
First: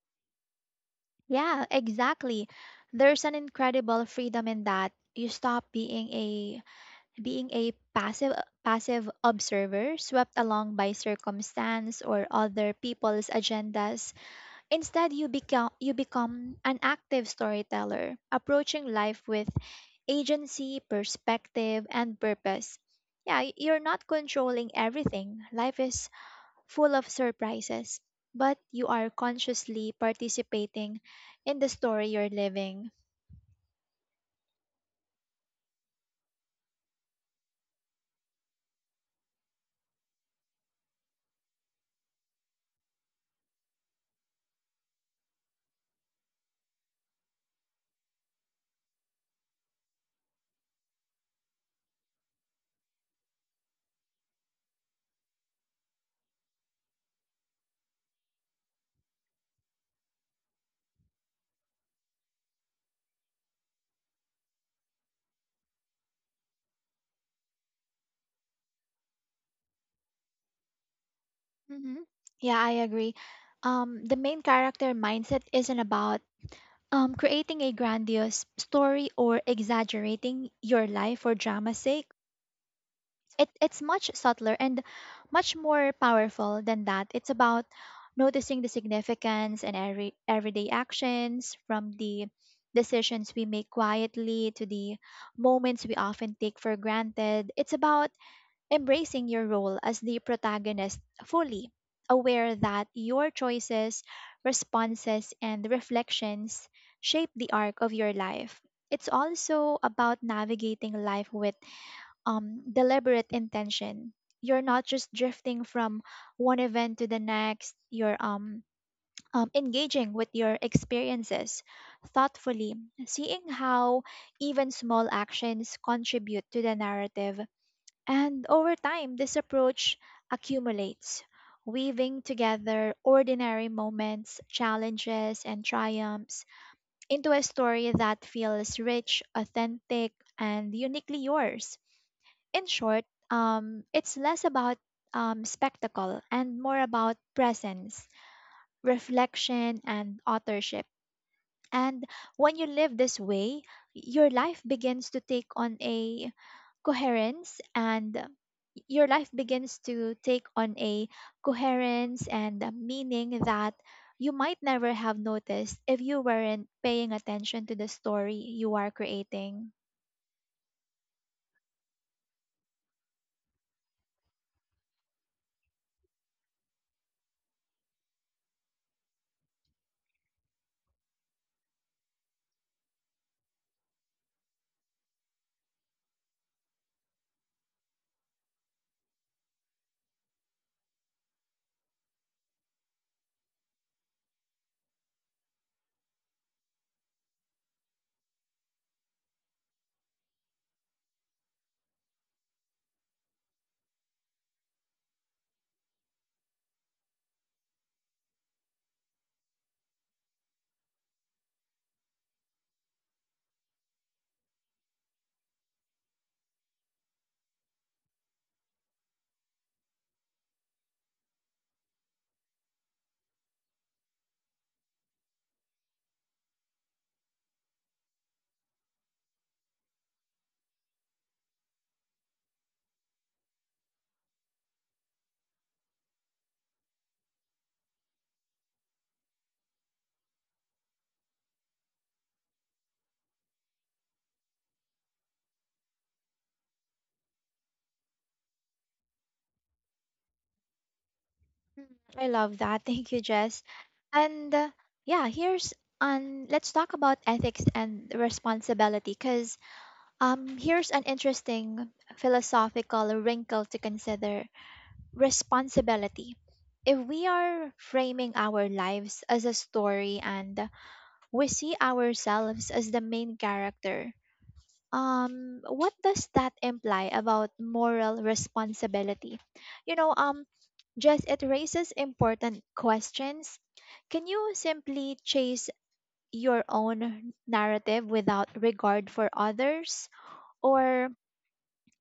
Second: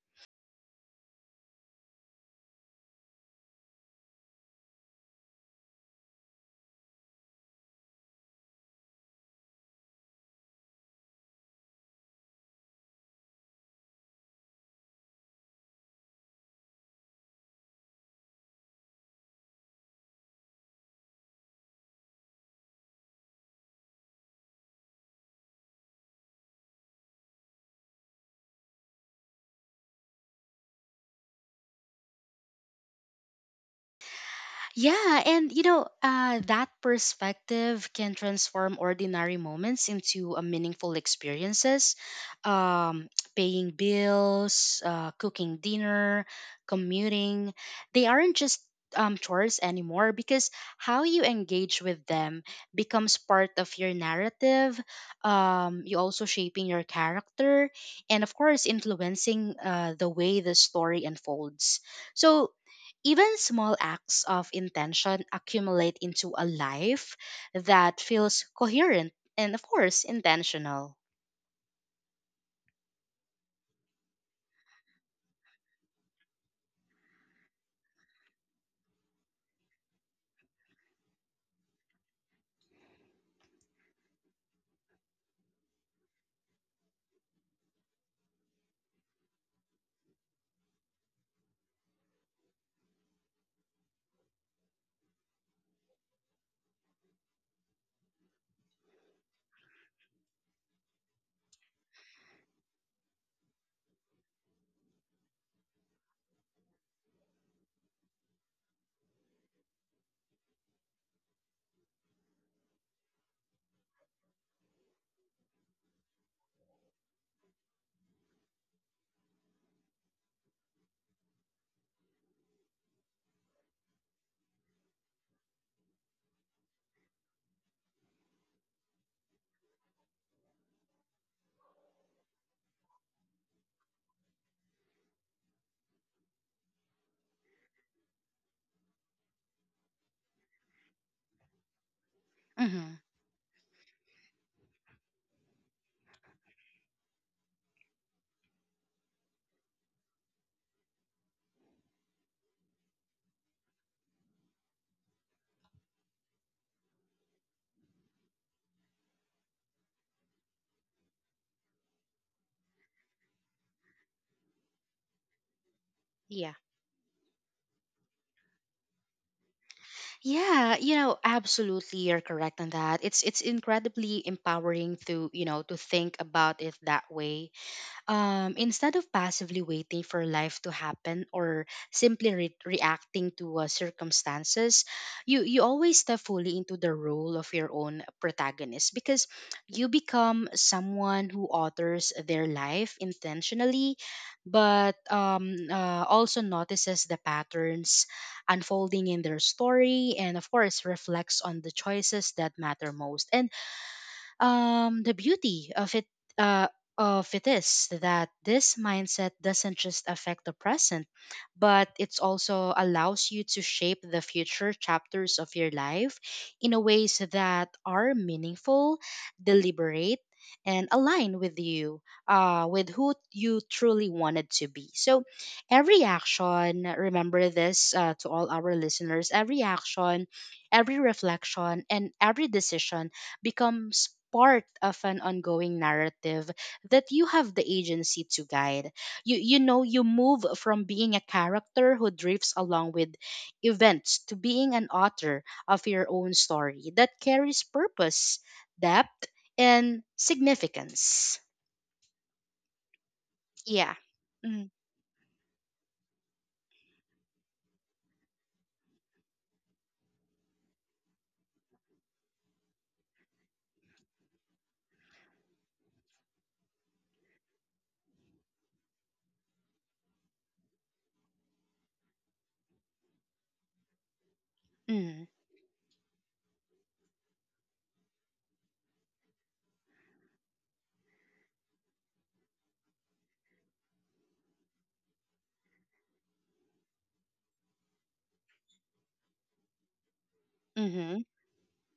S1: Yeah, exactly. There's an incredible freedom in that. You stop being a being a passive passive observer swept along by circumstance or other people's agendas. Instead, you become you become an active storyteller, approaching life with agency, perspective, and purpose. Yeah, y- you're not controlling everything. Life is full of surprises, but you are consciously participating in the story you're living.
S2: Yeah, and you know, uh, that perspective can transform ordinary moments into a meaningful experiences. Um, <tsk> paying bills, uh, cooking dinner, commuting, they aren't just um, chores anymore, because how you engage with them becomes part of your narrative. Um, you also shaping your character, and of course, influencing uh, the way the story unfolds. So even small acts of intention accumulate into a life that feels coherent and, of course, intentional.
S1: Hmm. Yeah, I agree. Um, the main character mindset isn't about um, creating a grandiose story or exaggerating your life for drama's sake. It it's much subtler and much more powerful than that. It's about noticing the significance in every everyday actions, from the decisions we make quietly to the moments we often take for granted. It's about embracing your role as the protagonist fully, aware that your choices, responses, and reflections shape the arc of your life. It's also about navigating life with um, deliberate intention. You're not just drifting from one event to the next. You're um, um, engaging with your experiences thoughtfully, seeing how even small actions contribute to the narrative. And over time, this approach accumulates, weaving together ordinary moments, challenges, and triumphs into a story that feels rich, authentic, and uniquely yours. In
S2: Hmm.
S1: short, um, it's less about um, spectacle and more about presence, reflection, and authorship. And when you live this way, your life begins to take on a coherence and your life begins to take on a coherence and a meaning that you might never have noticed if you
S2: Yeah.
S1: weren't paying attention to the story you are creating.
S2: Yeah, you know, absolutely you're correct on that. It's it's incredibly empowering to, you know, to think about it that way, um, instead of passively waiting for life to happen or simply re- reacting to uh, circumstances. You you always step fully into the role of your own protagonist, because you become someone who authors their life intentionally, but um, uh, also notices the patterns unfolding in their story, and of course reflects on the choices that matter most. And um, the beauty of it, uh, of it is that this mindset doesn't just affect the present, but it also allows you to shape the future chapters of your life in a ways that are meaningful, deliberate, and align with you, uh, with who you truly wanted to be. So, every action, remember this, uh, to all our listeners, every action, every reflection, and every decision becomes part of an ongoing narrative that you have the agency to guide. You you know you move from being a character who drifts along with events to being an author of your own story that carries purpose, depth, and significance.
S1: Mm, I love that. <laughs> Thank you, Jess.
S2: Yeah.
S1: And
S2: Mm-hmm.
S1: uh, yeah, here's um let's talk about ethics and responsibility, because um here's an interesting philosophical wrinkle to consider. Responsibility. If we are framing our lives as a story, and we see ourselves as the main character, um what does that imply about moral responsibility? You know, um just it raises important questions. Can you simply chase your own narrative without regard for others? Or
S2: Mm-hmm.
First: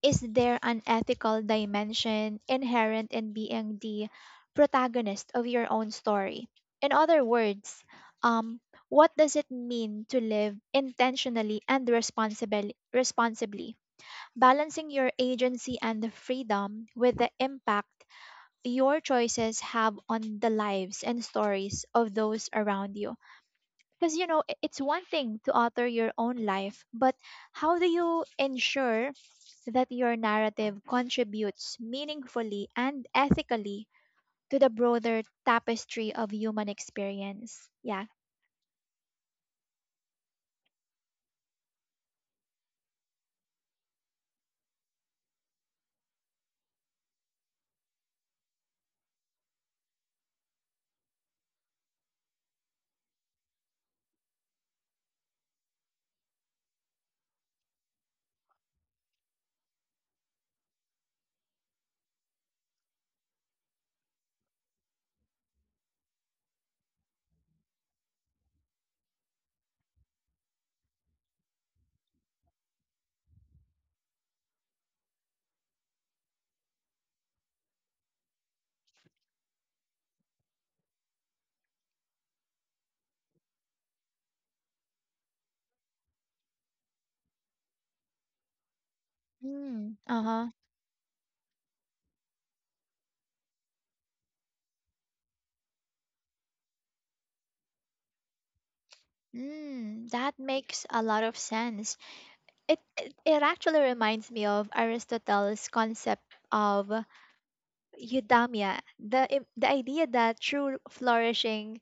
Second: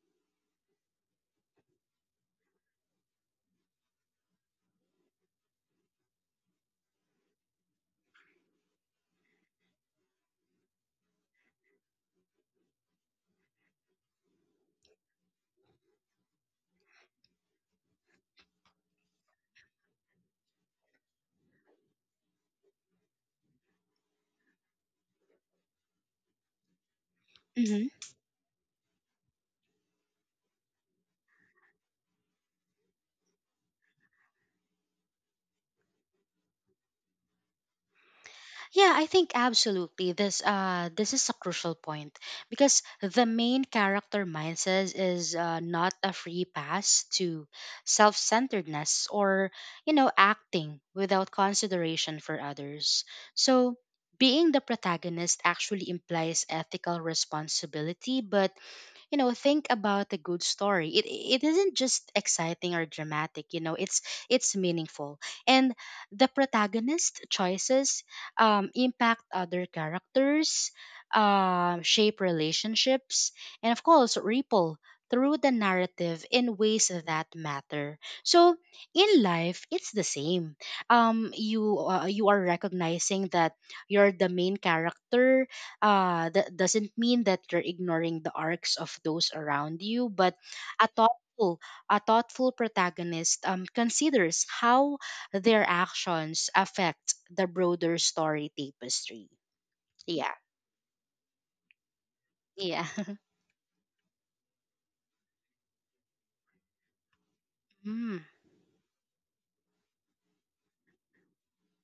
S1: is there an ethical dimension inherent in being the protagonist of your own story? In other words, um, what does it mean to live intentionally and responsibly, responsibly, balancing your agency and freedom with the impact your choices have on the lives and stories of those around you? Because, you know, i- it's one thing to author your own life, but how do
S2: Mm-hmm.
S1: you ensure that your narrative contributes meaningfully and ethically to the broader tapestry of human experience? Yeah.
S2: Yeah, I think absolutely this, uh this is a crucial point, because the main character mindset is, uh, not a free pass to self-centeredness or, you know, acting without consideration for others. So being the protagonist actually implies ethical responsibility, but you know, think about a good story, it it isn't just exciting or dramatic, you know, it's it's meaningful. And the protagonist choices, um, impact other characters, uh, shape relationships, and of course ripple through the narrative in ways that matter. So in life it's the same. um you, uh, you are recognizing that you're the main character, uh that doesn't mean that you're ignoring the arcs of those around
S1: Mm,
S2: you, but
S1: uh-huh.
S2: a thoughtful a thoughtful protagonist um, considers how their actions affect the broader story tapestry.
S1: Mm,
S2: Yeah.
S1: that makes a lot of sense. It,
S2: Yeah.
S1: it
S2: <laughs>
S1: it actually reminds me of Aristotle's concept of
S2: Mm.
S1: Eudaimonia, the, im- the idea that true flourishing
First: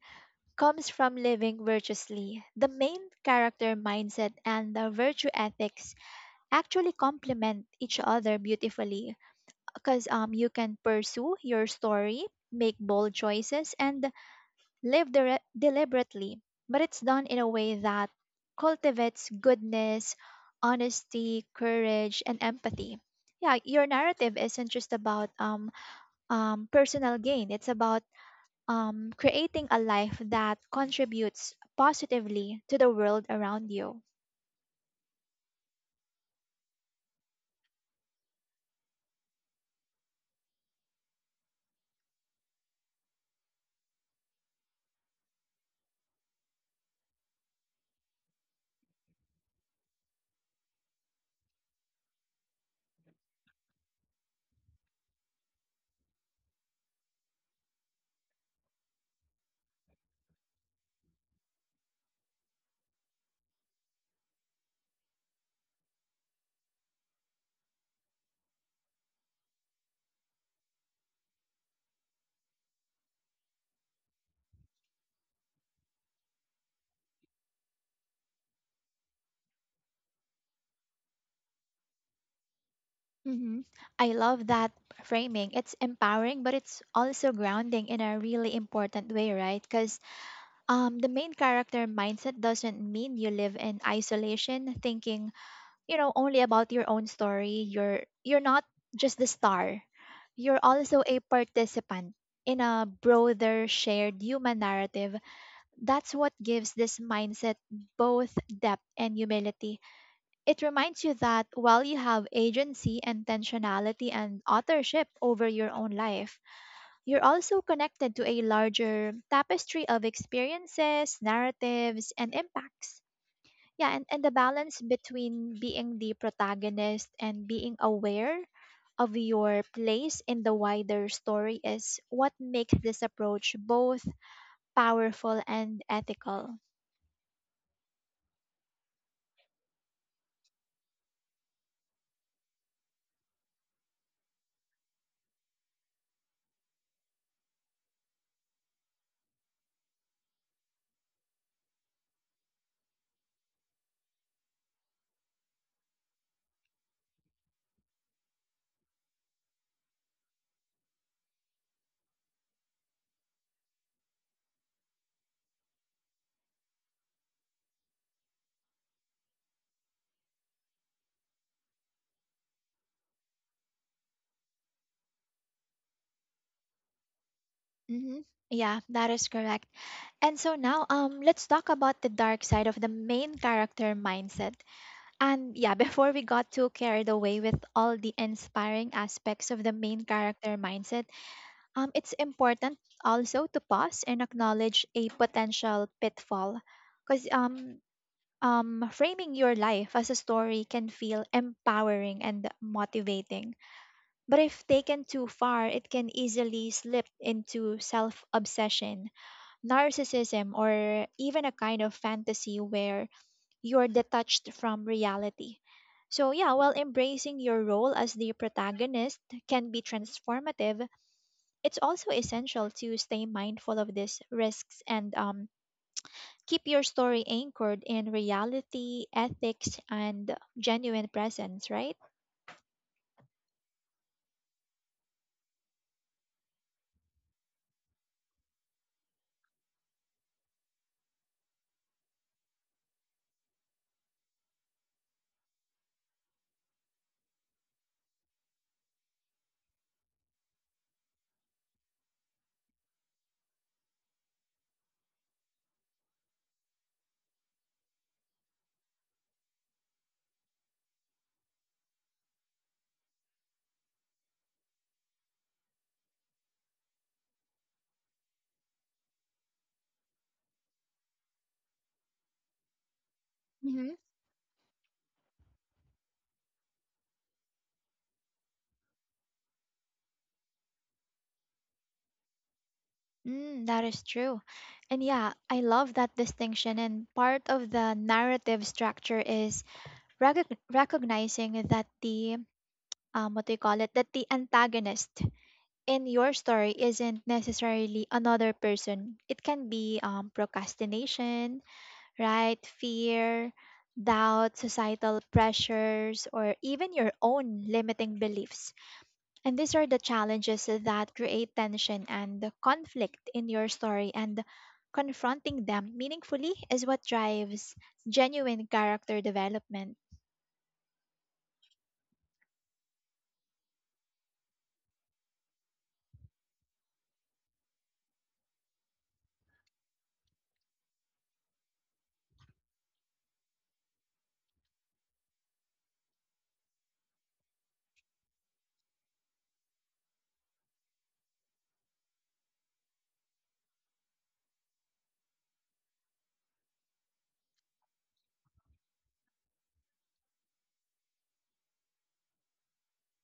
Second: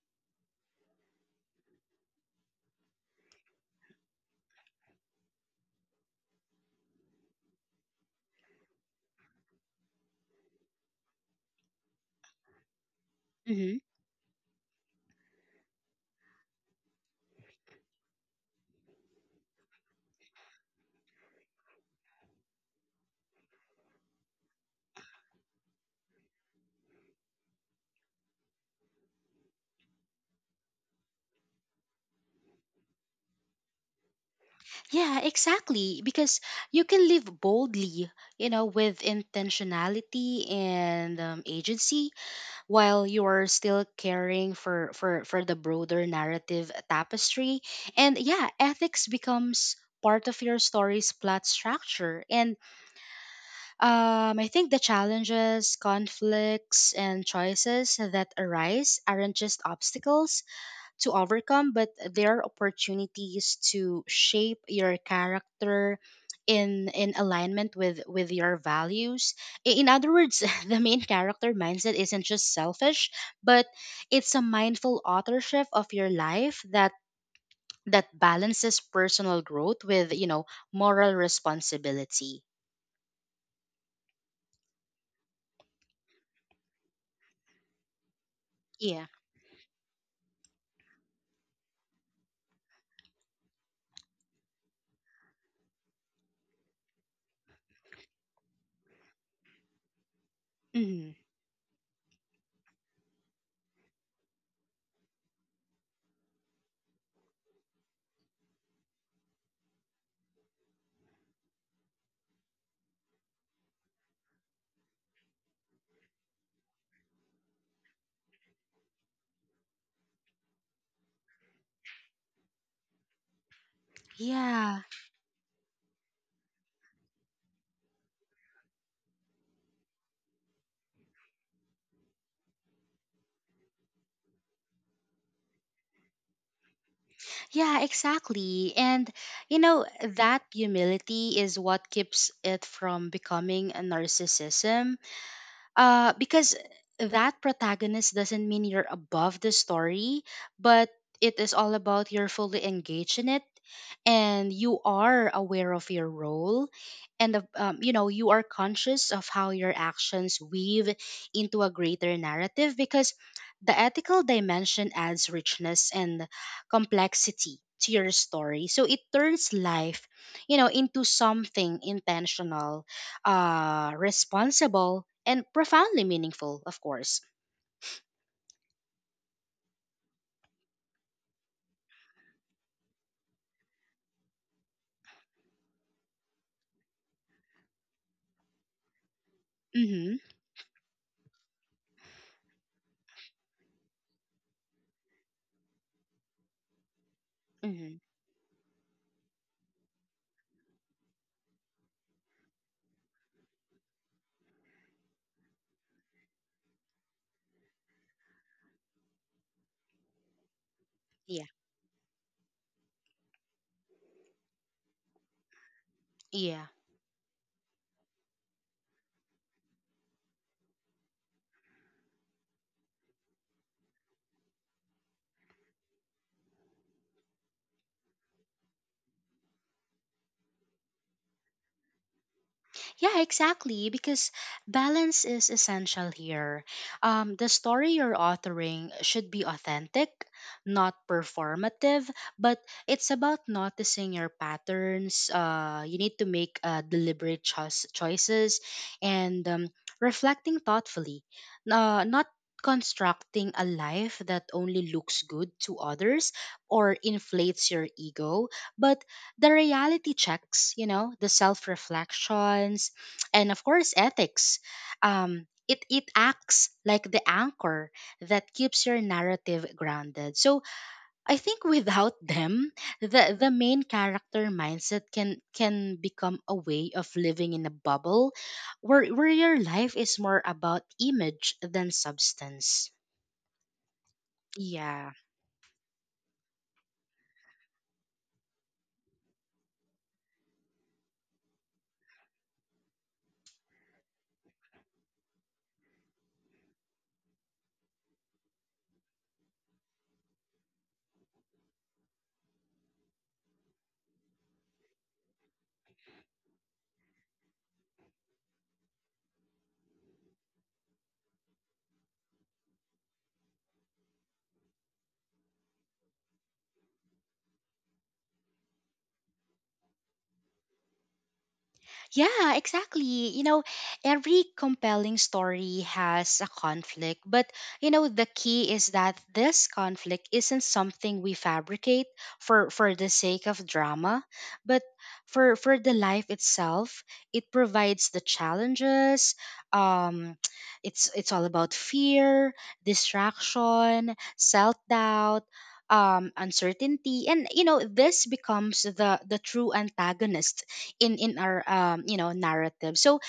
S1: comes from living virtuously. The main character mindset and the virtue ethics actually complement each other beautifully, because um, you can pursue your story, make bold choices,
S2: Hmm.
S1: and live dire- deliberately. But it's done in a way that cultivates goodness, honesty, courage, and empathy. Yeah, your narrative isn't just about um, um, personal gain. It's about um, creating a life that contributes positively to the world around you.
S2: Yeah, exactly. Because you can live boldly, you know, with intentionality and um, agency, while you are still caring for for for the broader narrative tapestry. And yeah, ethics becomes part of your story's plot structure. And um, I think the challenges, conflicts and choices that arise aren't just obstacles to overcome, but there are opportunities to shape your character in in alignment with with your values. I- In other words, <laughs> the main character mindset isn't just selfish, but it's a mindful authorship of your life that that balances personal growth with, you know, moral responsibility.
S1: Hmm. I love that framing. It's empowering, but it's also grounding in a really
S2: Yeah.
S1: important way, right? Because um, the main character mindset doesn't mean you live in isolation, thinking, you know, only about your own story. You're you're not just the star. You're also
S2: Mhm.
S1: a participant in a broader, shared human narrative. That's what gives this mindset both depth and humility. It reminds you that while you have agency, intentionality, and authorship over your own life, you're also connected to a larger tapestry of experiences, narratives, and impacts. Yeah, and, and the
S2: Yeah.
S1: balance between being the protagonist and being aware of your place in the wider story is what makes this approach both powerful and ethical.
S2: Yeah, exactly. And you know, that humility is what keeps it from becoming a narcissism, uh, because that protagonist doesn't mean you're above the story, but it is all about you're fully engaged in it, and you are aware of your role, and of, um, you know, you are conscious of how your actions weave into a greater narrative, because the ethical dimension adds richness and complexity to your story. So it turns life, you know, into something intentional, uh, responsible, and profoundly meaningful, of course.
S1: Hmm. Yeah, that is correct. And so now, um, let's talk about the dark side of the main character mindset. And yeah, <laughs> before we got too carried away with all the inspiring aspects of the main
S2: Mm-hmm.
S1: character mindset, um, it's important also to pause and acknowledge a potential pitfall, because um,
S2: Mm-hmm.
S1: um, framing your life as a story can feel empowering and motivating, but if taken too far, it can easily slip into self-obsession, narcissism, or
S2: Yeah.
S1: even a kind of fantasy where you're detached from reality. So, yeah,
S2: Yeah.
S1: while embracing your role as the protagonist can be transformative, it's also essential to stay mindful of these risks and um, keep your story anchored in reality, ethics, and genuine presence, right?
S2: Yeah, exactly. Because balance is essential here. Um, the story you're authoring should be authentic, not performative, but it's about noticing your patterns. Uh, you need to make uh, deliberate choice choices, and um, reflecting thoughtfully, uh, not constructing a life that only looks good to others or inflates your ego, but the reality checks, you know, the self reflections, and of course, ethics. Um, it, it acts like the anchor that keeps your narrative grounded. So I think without <laughs> them, the, the main
S1: Mm-hmm.
S2: character mindset can can become a way of living in a bubble where where your life is more about image than substance.
S1: Mm, that is true. And
S2: Yeah.
S1: yeah, I love that distinction. And part of the narrative structure is recog- recognizing that the um, what do you call it that the antagonist in your story isn't necessarily another person. It can be um, procrastination, right, fear, doubt, societal pressures, or even your own limiting beliefs, and these are the challenges that create tension and conflict in your story, and confronting them meaningfully is what drives genuine character development.
S2: Yeah, exactly. You know, every compelling story has a conflict, but you know, the key is that this conflict isn't something we fabricate for for the sake of drama, but for for the life itself, it provides the challenges. Um <tsk> it's it's all about fear, distraction, self-doubt, um uncertainty, and you know this becomes the the true antagonist in in our um you know narrative. So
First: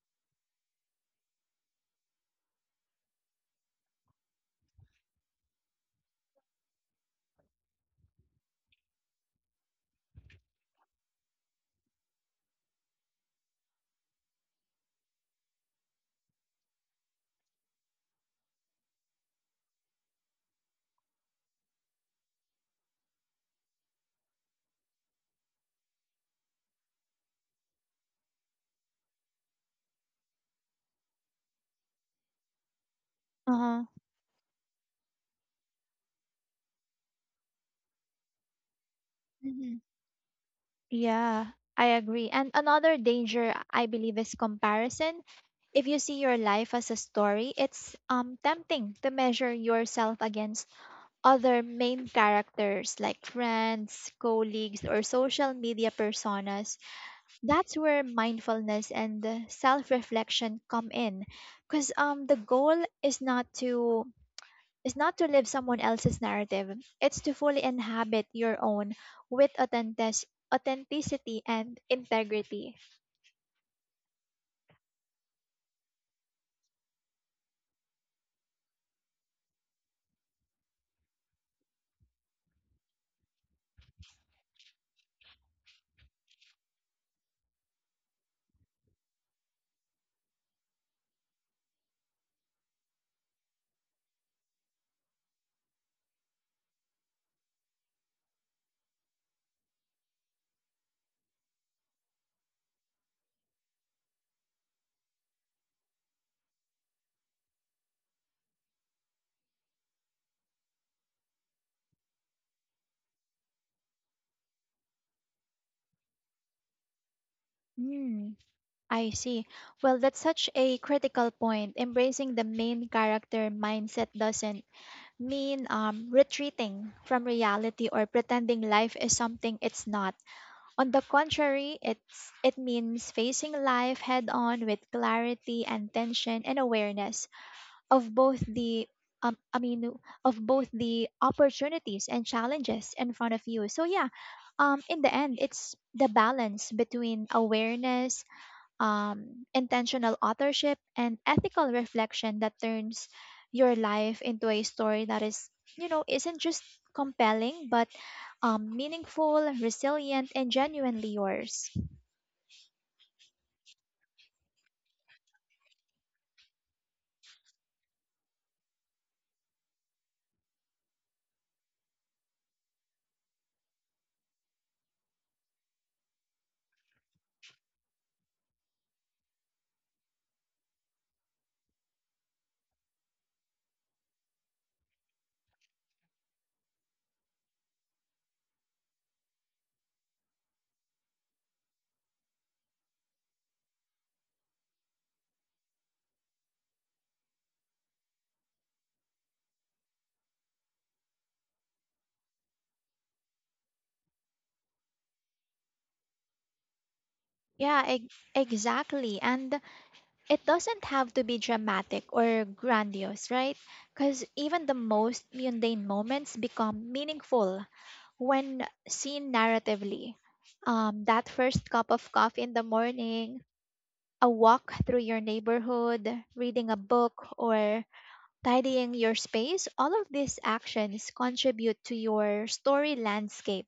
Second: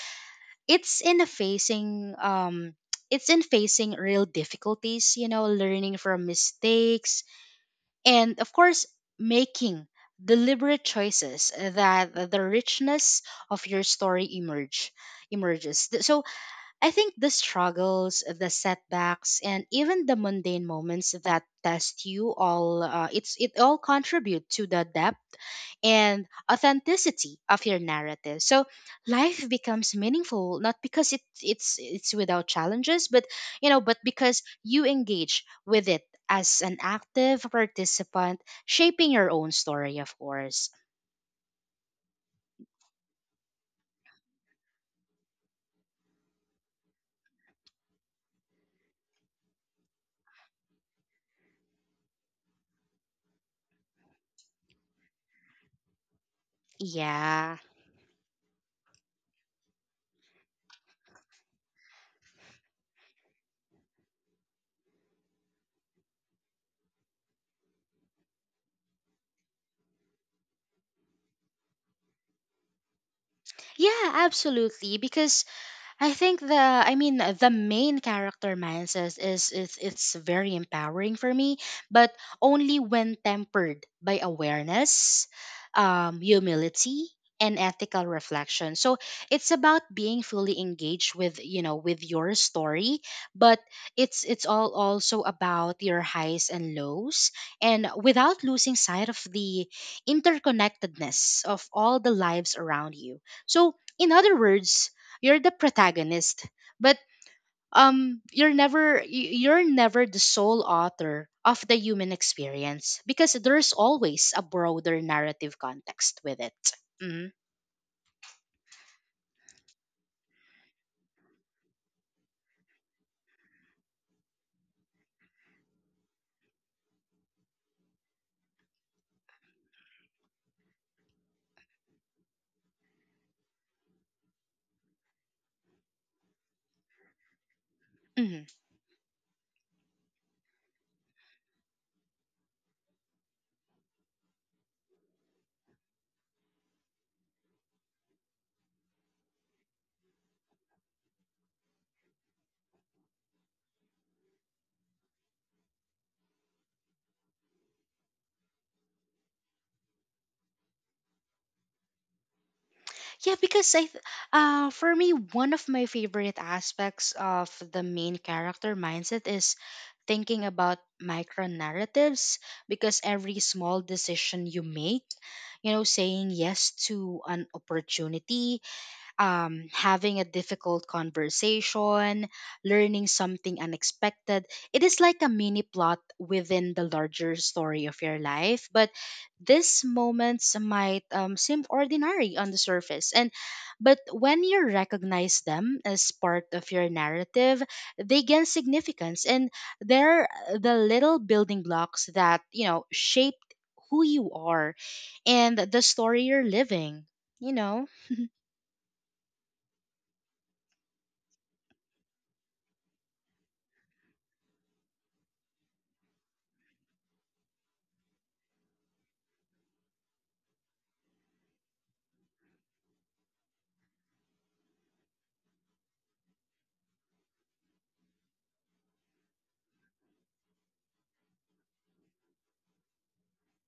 S2: it's in a facing um <tsk> it's in facing real difficulties, you know learning from mistakes, and of course making deliberate choices, that the richness of your story emerge emerges. Th- so I think the struggles, the setbacks, and even the mundane moments that test you all, uh, it's it all contribute to the depth and authenticity of your narrative. So life becomes meaningful not because it, it's it's without challenges, but you know,
S1: Uh-huh.
S2: but because you engage with it as an active participant, shaping your own story, of course.
S1: Yeah, I agree. And another danger I believe is comparison. If you see your life as a story, it's um tempting to measure yourself against other main characters like friends, colleagues, or social media personas.
S2: Yeah.
S1: That's where mindfulness and self-reflection come in. Because um the goal is not to is not to live someone else's narrative, it's to fully inhabit your own with authentic- authenticity and integrity.
S2: Yeah, absolutely. Because I think the I mean the main character Maya is is it's it's very empowering for me, but only when tempered by awareness, um, humility, and ethical reflection. So it's about being fully engaged with you know with your story, but it's it's all also about your highs and lows, and without losing sight of the interconnectedness of all the lives around you. So in other words, you're the protagonist, but um you're never y- you're never the sole author of the human experience, because there's always a broader narrative context with it. Mhm.
S1: Hmm, I see. Well, that's such a critical point. Embracing the main character mindset doesn't mean um, retreating from reality or pretending life is something it's not. On the contrary, it's, it means facing life head on with clarity and tension and awareness of both
S2: Mhm.
S1: the um, I mean of both the opportunities and challenges in front of you. So yeah, um, in the end, it's the balance between awareness, um, intentional authorship, and ethical reflection that turns your life into a story that is, you know, isn't just compelling but um, meaningful, resilient, and genuinely yours.
S2: Yeah, because I, th- uh, for me, one of my favorite aspects of the main character mindset is thinking about micro narratives, because every small decision you make, you know, saying yes to an opportunity, um, having a difficult conversation, learning something unexpected. It is like a mini plot within the larger story of your life, but these moments might um, seem ordinary on the surface. And but when you recognize them as part of your narrative, they gain significance, and they're the little building blocks that you know shape who you are and the story you're living. You know.
S1: Yeah, e- exactly. And it doesn't have to be dramatic or grandiose, right? Because even the most mundane moments become meaningful when seen narratively. Um, that first cup of coffee in the morning, a walk through your neighborhood, reading a book, or tidying your space, all of these actions contribute to your story landscape.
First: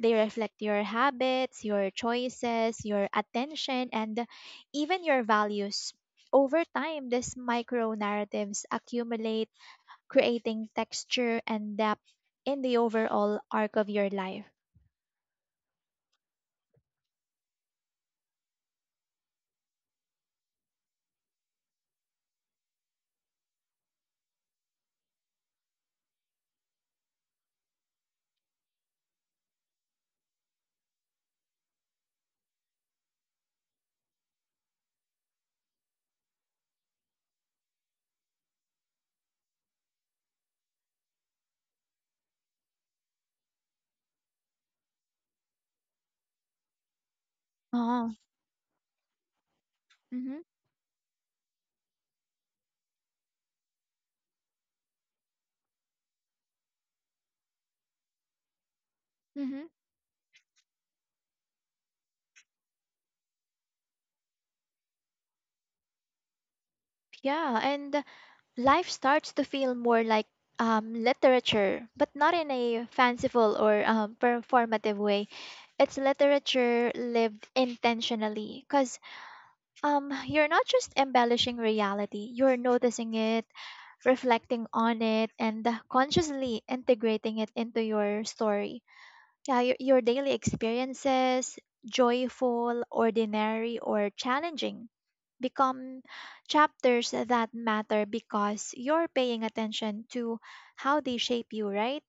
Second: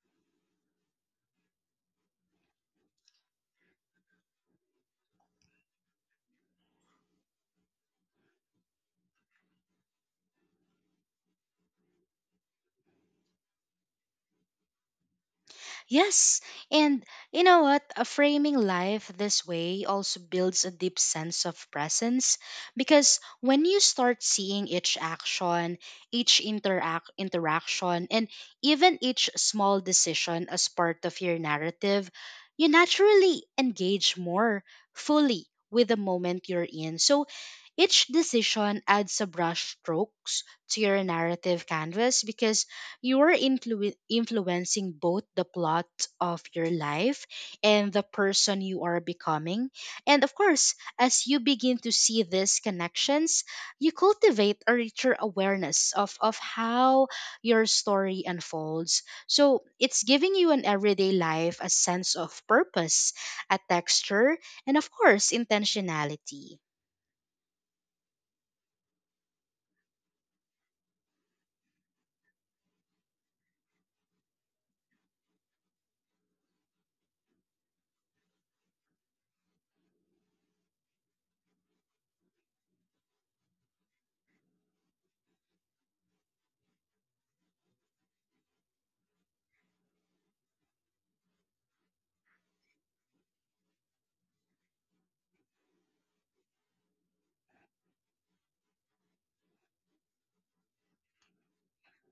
S1: They reflect your habits, your choices, your attention, and even your values. Over time, these micro narratives accumulate, creating texture and depth in the overall arc of your life.
S2: Yes, and you know what? A framing life this way also builds a deep sense of presence, because when you start seeing each action, each interact interaction, and even each small decision as part of your narrative, you naturally engage more fully with the moment you're in. So each decision adds a brush strokes to your narrative canvas, because you are influ- influencing both the plot of your life and the
S1: Oh,
S2: person you are becoming. And of
S1: mm-hmm,
S2: course, as you begin to see these connections, you cultivate a richer awareness of, of how your story unfolds. So
S1: mm-hmm.
S2: it's giving you an everyday life a sense of purpose, a texture, and of course, intentionality.
S1: Yeah, and life starts to feel more like um, literature, but not in a fanciful or um, performative way. It's literature lived intentionally, because um, you're not just embellishing reality, you're noticing it, reflecting on it, and consciously integrating it into your story. Yeah, your, your daily experiences, joyful, ordinary, or challenging, become chapters that matter because you're paying attention to how they shape you, right?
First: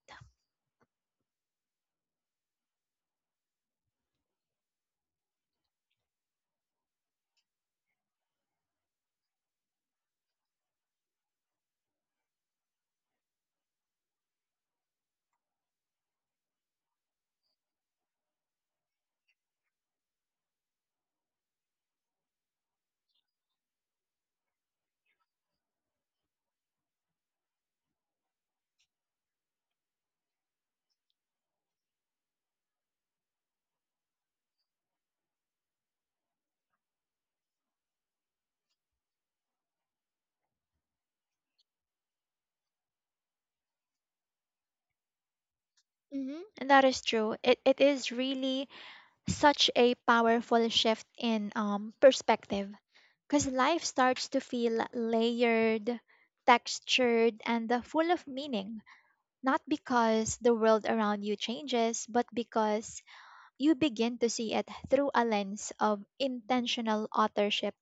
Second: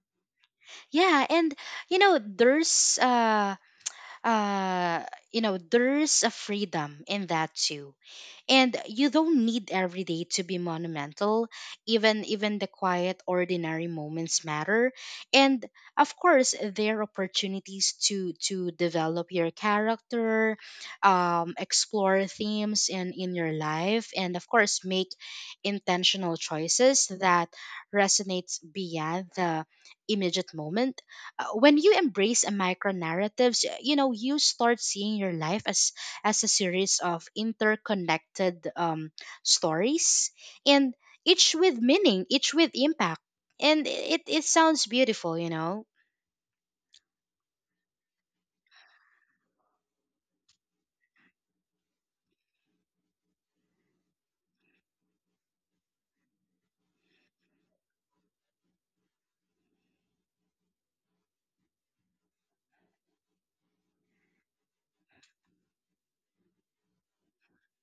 S2: Yeah, and you know, there's uh uh, you know, there's a freedom in that too, and you don't need every day to be monumental. Even even the quiet ordinary moments matter, and of course there are opportunities to to develop your character, um, explore themes in in your life, and of course make intentional choices that resonates beyond the immediate moment. Uh, when you embrace a micro narratives, you know you start seeing your life as as a series of interconnected um, stories, and each with meaning, each with impact. And it, it sounds beautiful, you know?
S1: Mm-hmm. And that is true. It, it is really such a powerful shift in um, perspective, because life starts to feel layered, textured, and uh, full of meaning. Not because the world around you changes, but because you begin to see it through a lens of intentional authorship.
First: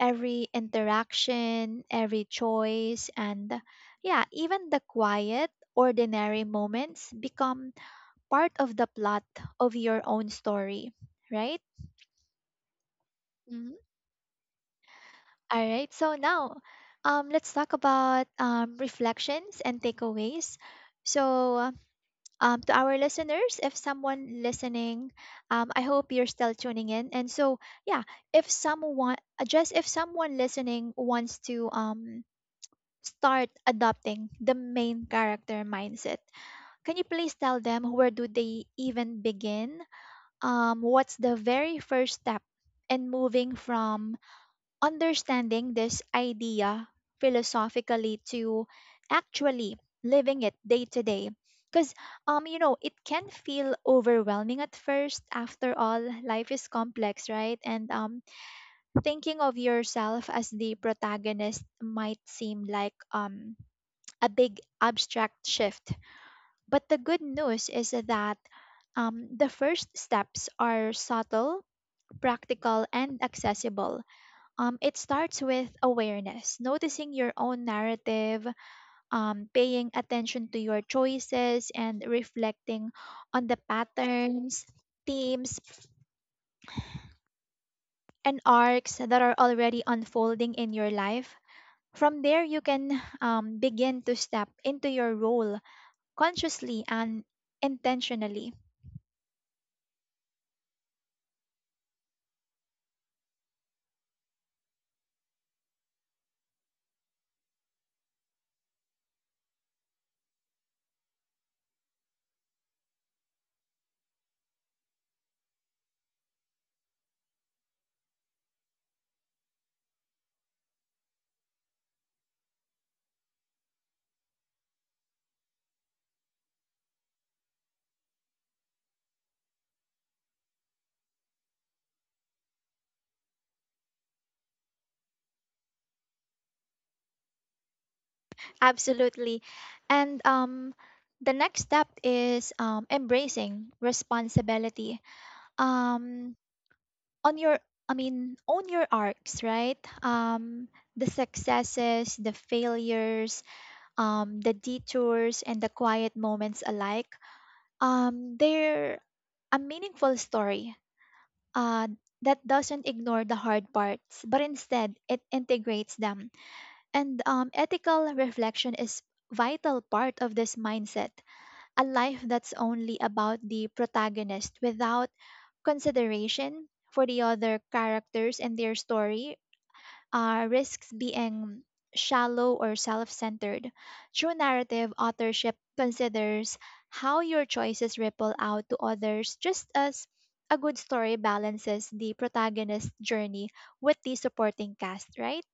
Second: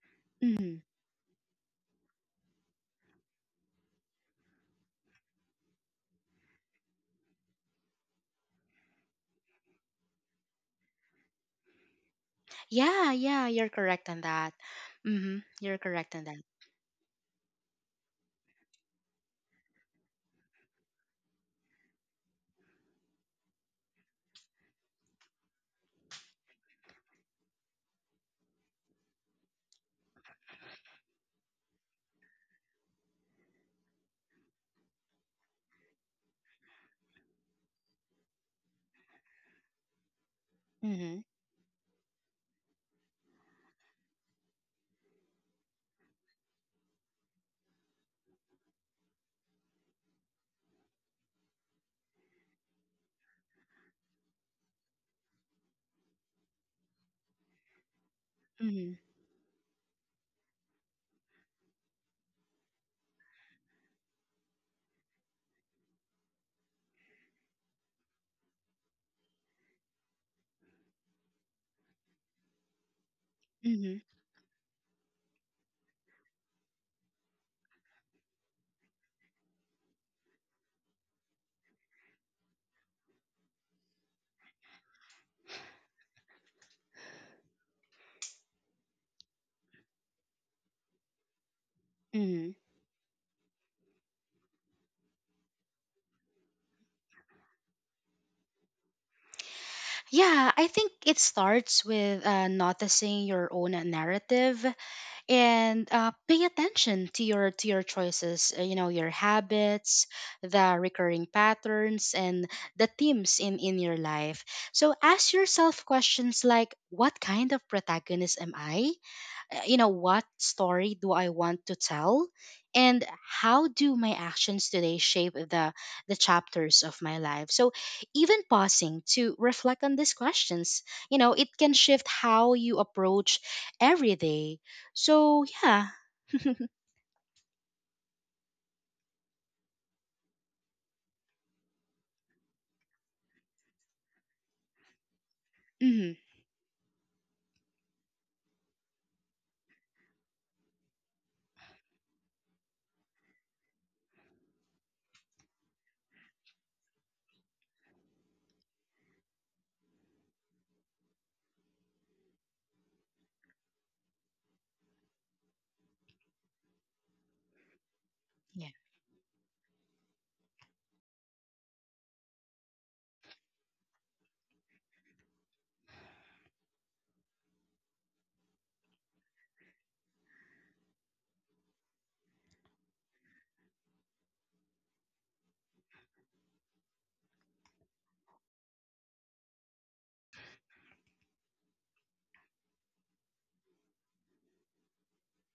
S1: Every
S2: Mhm.
S1: interaction, every choice, and yeah, even the quiet, ordinary moments become part of the plot of your own story, right?
S2: Yeah, yeah, you're
S1: Hmm.
S2: correct on that. Mm-hmm.
S1: All
S2: You're
S1: right, so
S2: correct on that.
S1: now um, let's talk about um, reflections and takeaways. So, um, to our listeners, if someone listening, um, I hope you're still tuning in. And so, yeah, if someone, uh, just if someone listening wants to um, start adopting the main character mindset, can you please tell them where do they even begin? Um, what's
S2: Mm-hmm.
S1: the very first step in moving from understanding this idea philosophically to actually living it day to day? Because um you know, it can feel overwhelming at first. After all, life is complex, right? And um
S2: Mm-hmm.
S1: thinking of yourself as the protagonist might seem like um a big abstract shift, but the good news is that um, the first steps are subtle, practical, and
S2: Mm-hmm.
S1: accessible. Um, it starts with awareness, noticing your own narrative, um, paying attention to your choices, and reflecting on the patterns, themes, and arcs that are already unfolding in your life. From there,
S2: Mm-hmm.
S1: you can um, begin to step into your role consciously and intentionally.
S2: Yeah, I think it starts with uh, noticing your own narrative. And uh, pay attention to your to your choices, uh, you know your habits, the recurring patterns, and the themes in in your life. So ask yourself questions like, what kind of protagonist am I? Uh, you know, what story do I want to tell, and how do my actions today shape the the chapters of my life? So even pausing to reflect on these questions, you know it can shift how you approach every day. So yeah. <laughs>
S1: Absolutely. And um, the next step is um, embracing responsibility.
S2: Mhm.
S1: Um, on your, I mean, Own your arcs, right? Um, the successes, the failures, um, the detours, and the quiet moments alike. Um, they're a meaningful story uh, that doesn't ignore the hard parts, but instead it integrates them. And um, Ethical reflection is vital part of this mindset. A life that's only about the protagonist without consideration for the other characters and their story uh, risks being shallow or self centered. True narrative authorship considers how your choices ripple out to others, just as a good story balances the protagonist's journey with the supporting cast, right?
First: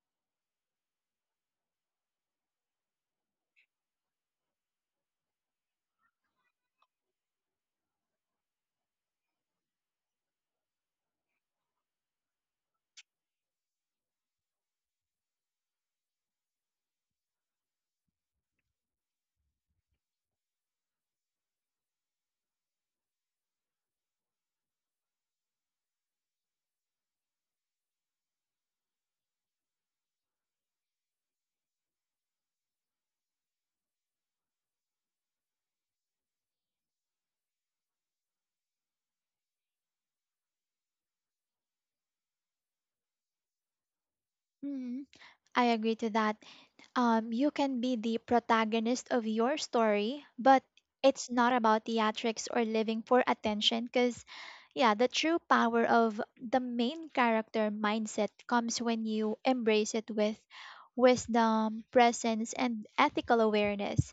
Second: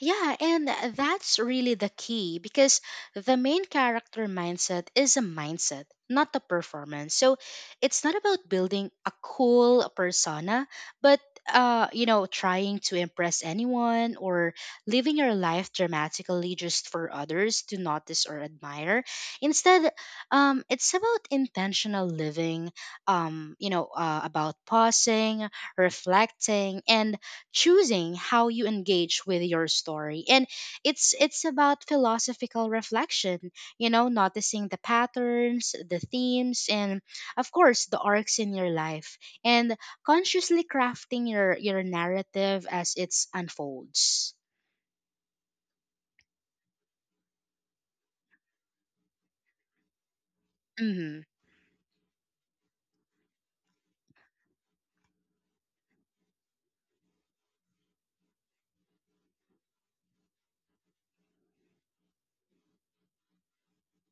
S2: Yeah, and that's really the key, because the main character mindset is a mindset, not a performance. So it's not about building a cool persona, but uh, you know, trying to impress anyone, or living your life dramatically just for others to notice or admire. Instead, um, it's about intentional living, um, you know, uh, about pausing, reflecting, and choosing how you engage with your story. And it's it's about philosophical reflection, you know noticing the patterns, the themes, and of course the arcs in your life, and consciously crafting your your narrative as it unfolds.
S1: Mhm. I agree to that. Um, you can be the protagonist of your story, but
S2: Mhm.
S1: it's not about theatrics or living for attention because, yeah, the true power of the main character mindset comes when you embrace it with wisdom, presence, and ethical awareness.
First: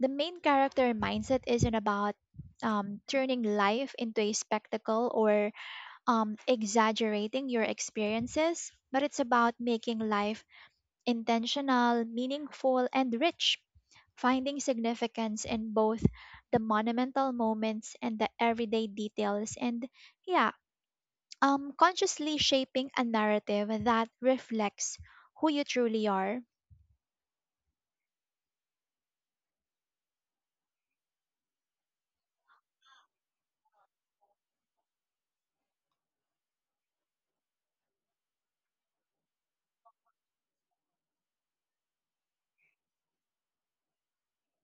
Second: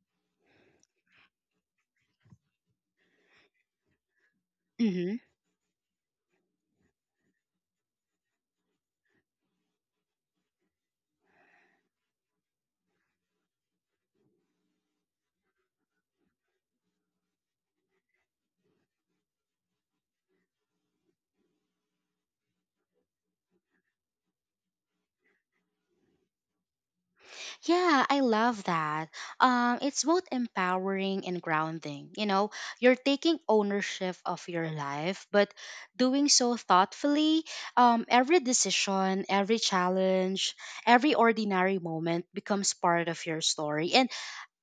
S1: The main character mindset isn't about um, turning life into a spectacle
S2: Mhm.
S1: or um, exaggerating your experiences, but it's about making life intentional, meaningful, and rich, finding significance in both the monumental moments and the everyday details. And yeah, um, consciously shaping a narrative that reflects who you truly are.
S2: Yeah, I love that. Um, it's both empowering and grounding. You know, you're taking ownership of your life, but doing so thoughtfully. Um, every decision, every challenge, every ordinary moment becomes part of your story. And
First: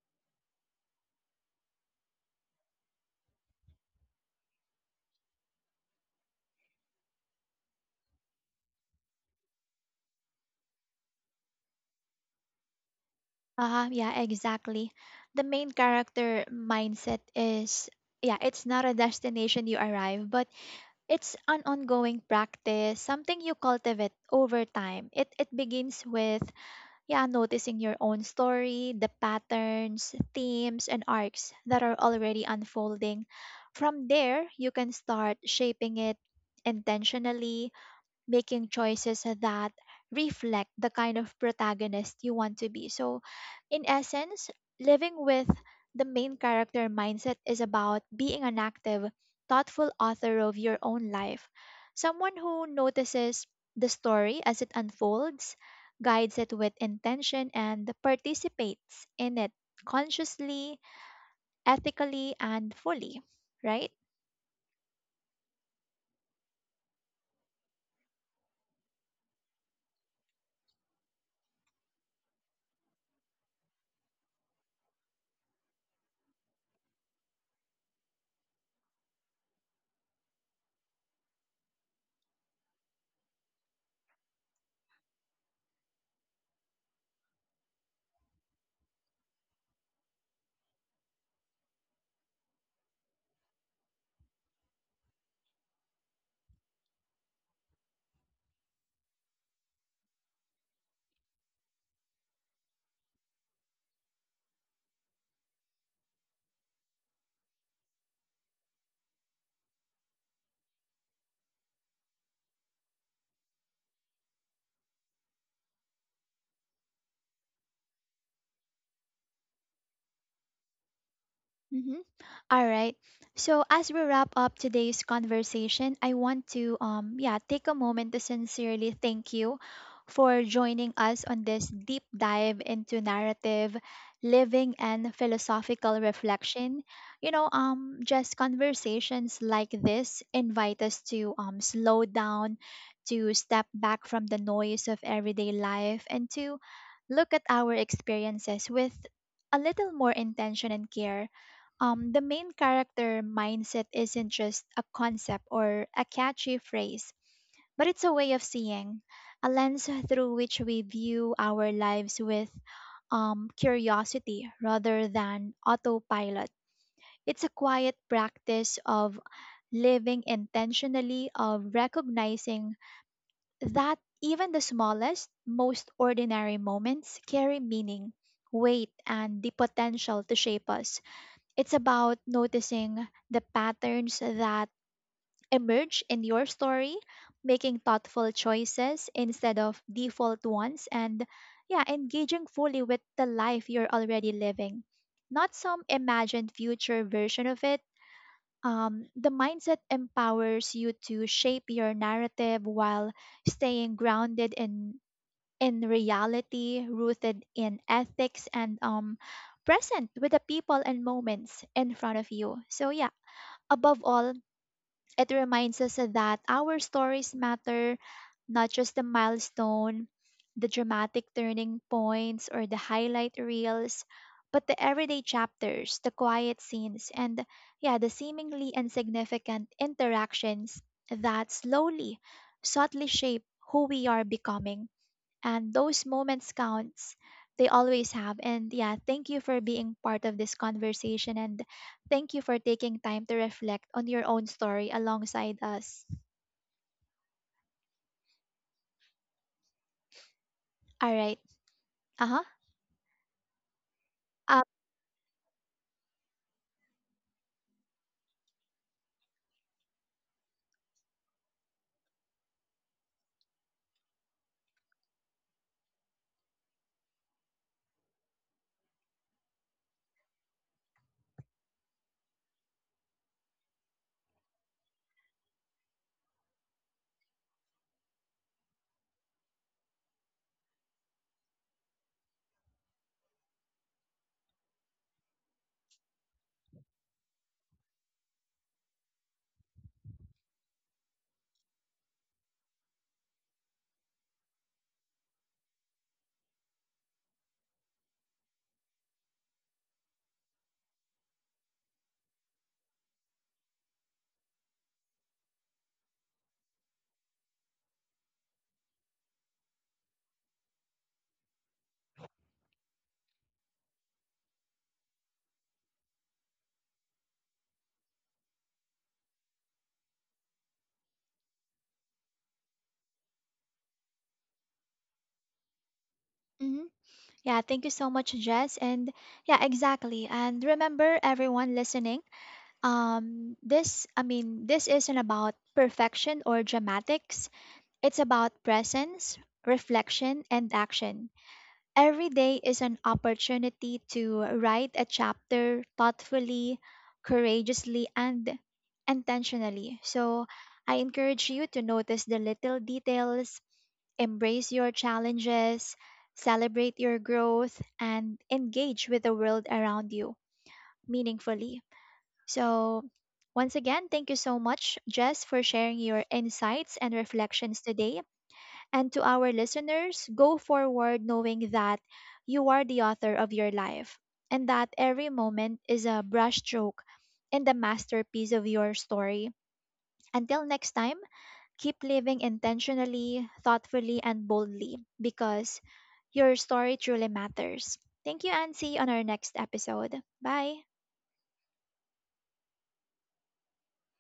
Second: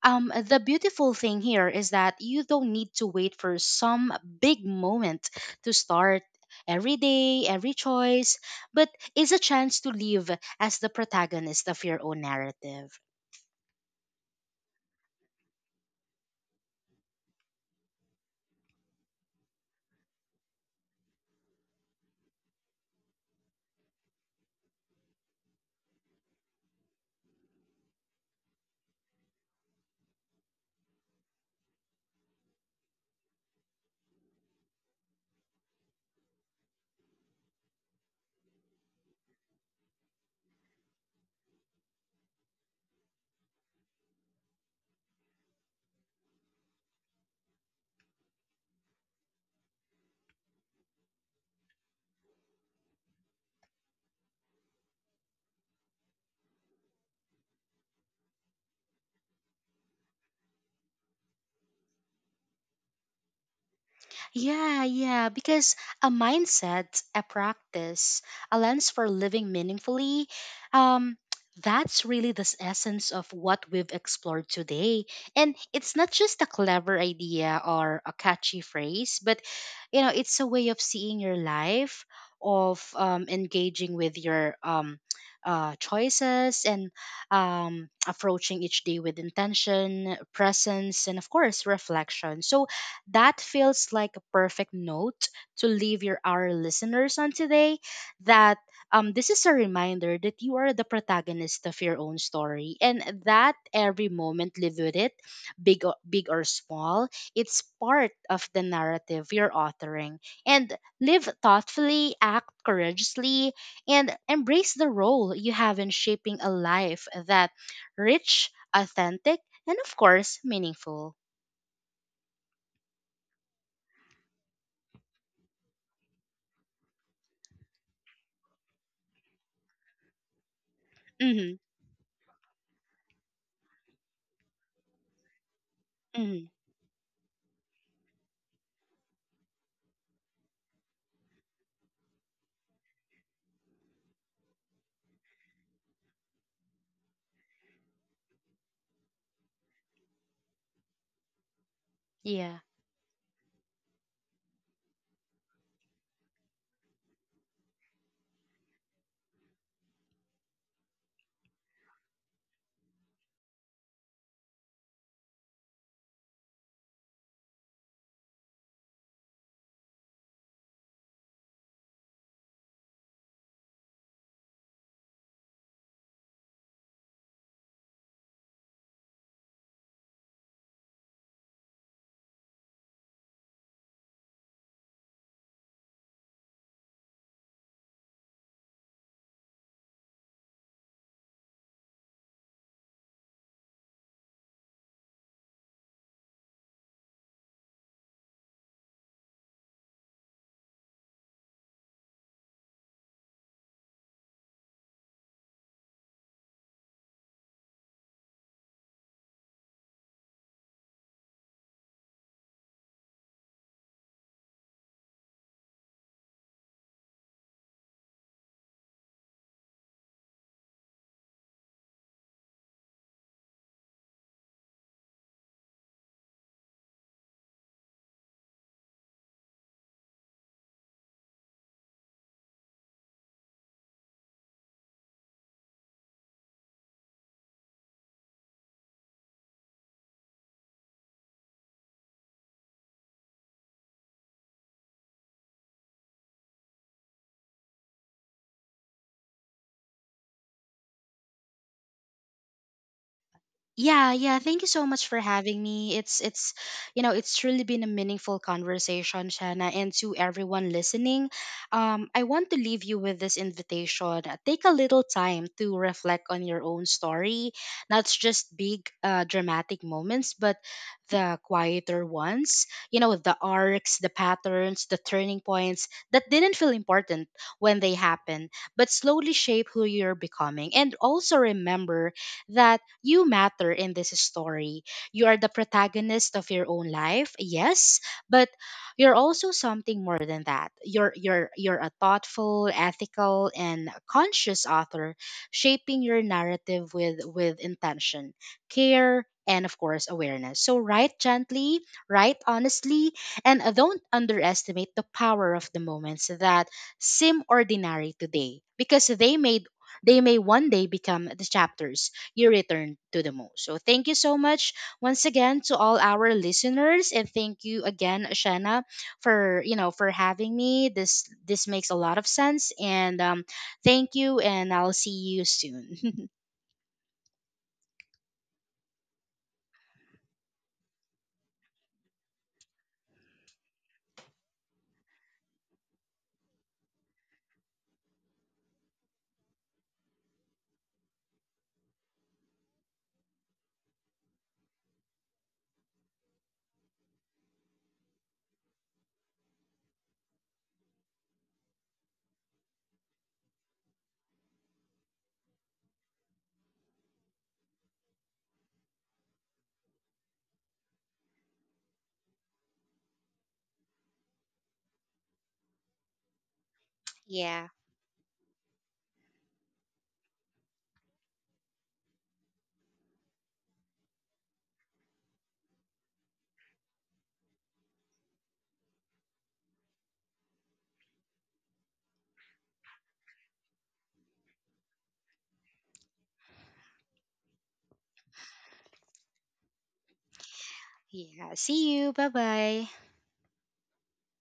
S2: um, the beautiful thing here is that you don't need to wait for some big moment to start. Every day, every choice, but is a chance to live as the protagonist of your own narrative.
S1: Uh, yeah, exactly. The main character mindset is, yeah, it's not a destination you arrive, but it's an ongoing practice, something you cultivate over time. It it begins with, yeah, noticing your own story, the patterns, themes, and arcs that are already unfolding. From there, you can start shaping it intentionally, making choices that reflect the kind of protagonist you want to be. So, in essence, living with the main character mindset is about being an active, thoughtful author of your own life, someone who notices the story as it unfolds, guides it with intention, and participates in it consciously, ethically, and fully, right?
S2: Yeah, yeah, because a mindset, a practice, a lens for living meaningfully, um, that's really the s- essence of what we've explored today. And it's not just a clever idea or a catchy phrase, but you know, it's a way of seeing your life, of um, engaging with your um, uh, choices, and um, approaching each day with intention, presence, and of course, reflection. So, that feels like a perfect note to leave your our listeners on today, that um, this is a reminder that you are the protagonist of your own story, and that every moment live with it, big or, big or small, it's part of the narrative you're authoring. And live thoughtfully, act courageously, and embrace the role you have in shaping a life that rich, authentic, and of course meaningful.
S1: Mm-hmm. All right. So as we wrap up today's conversation, I want to um yeah, take a moment to sincerely thank you for joining us
S2: Mm-hmm.
S1: on this deep dive into narrative, living and philosophical
S2: Mm-hmm.
S1: reflection. You know, um just conversations like this invite us to um slow down, to step back from the noise of everyday life and to look at our experiences with a little more intention and care um, The
S2: Yeah.
S1: main character mindset isn't just a concept or a catchy phrase, but it's a way of seeing, a lens through which we view our lives with um, curiosity rather than autopilot. It's a quiet practice of living intentionally, of recognizing that even the smallest, most ordinary moments carry meaning, weight, and the potential to shape us. It's about noticing the patterns that emerge in your story, making thoughtful choices instead of default ones, and, yeah, engaging fully with the life you're already living, not some imagined future version of it. Um, the mindset empowers you to shape your narrative while staying grounded in in reality, rooted in ethics, and um, present with the people and moments in front of you. So, yeah, above all, it reminds us that our stories matter, not just the milestone, the dramatic turning points, or the highlight reels, but the everyday chapters, the quiet scenes, and, yeah, the seemingly insignificant interactions that slowly, subtly shape who we are becoming. And those moments counts, they always have. And, yeah, thank you for being part of this conversation, and thank you for taking time to reflect on your own story alongside us. All right. Uh-huh.
S2: Yeah, yeah. Thank you
S1: um,
S2: so much for having me. It's it's you know, it's truly been a meaningful conversation, Shana, and to everyone listening. Um, I want to leave you with this invitation. Uh, Take a little time to reflect on your own story, not just big uh, dramatic moments, but the quieter ones. You know, the arcs, the patterns, the turning points that didn't feel important when they happen, but slowly shape who you're becoming. And also remember that you matter in this story. You are the protagonist of your own life, yes, but you're also something more than that. You're you're you're a thoughtful, ethical, and conscious author, shaping your narrative with with intention, care, and of course awareness. So write gently, write honestly, and don't underestimate the power of the moments that seem ordinary today, because they made they may one day become the chapters you return to the most. So thank you so much once again to all our listeners, and thank you again Shanna for you know for having me. This this makes a lot of sense, and um thank you, and I'll see you soon. <laughs>
S1: mhm. Yeah, thank you so much, Jess. And yeah, exactly. And remember, everyone listening, um this I mean this isn't about perfection or dramatics, it's about presence, reflection, and action. Every day is an opportunity to write a chapter thoughtfully, courageously, and intentionally. So I encourage you to notice the little details, embrace your challenges, celebrate your growth, and engage with the world around you meaningfully. So, once again, thank you so much, Jess, for sharing your insights and
S2: Yeah.
S1: reflections today. And to our listeners, go forward knowing that you are the author of your life and that every moment is a brushstroke in the masterpiece of your story. Until next time, keep living intentionally, thoughtfully, and boldly because your story truly matters. Thank you, Ansi, on our next episode. Bye.
S2: Yeah. See you. Bye bye.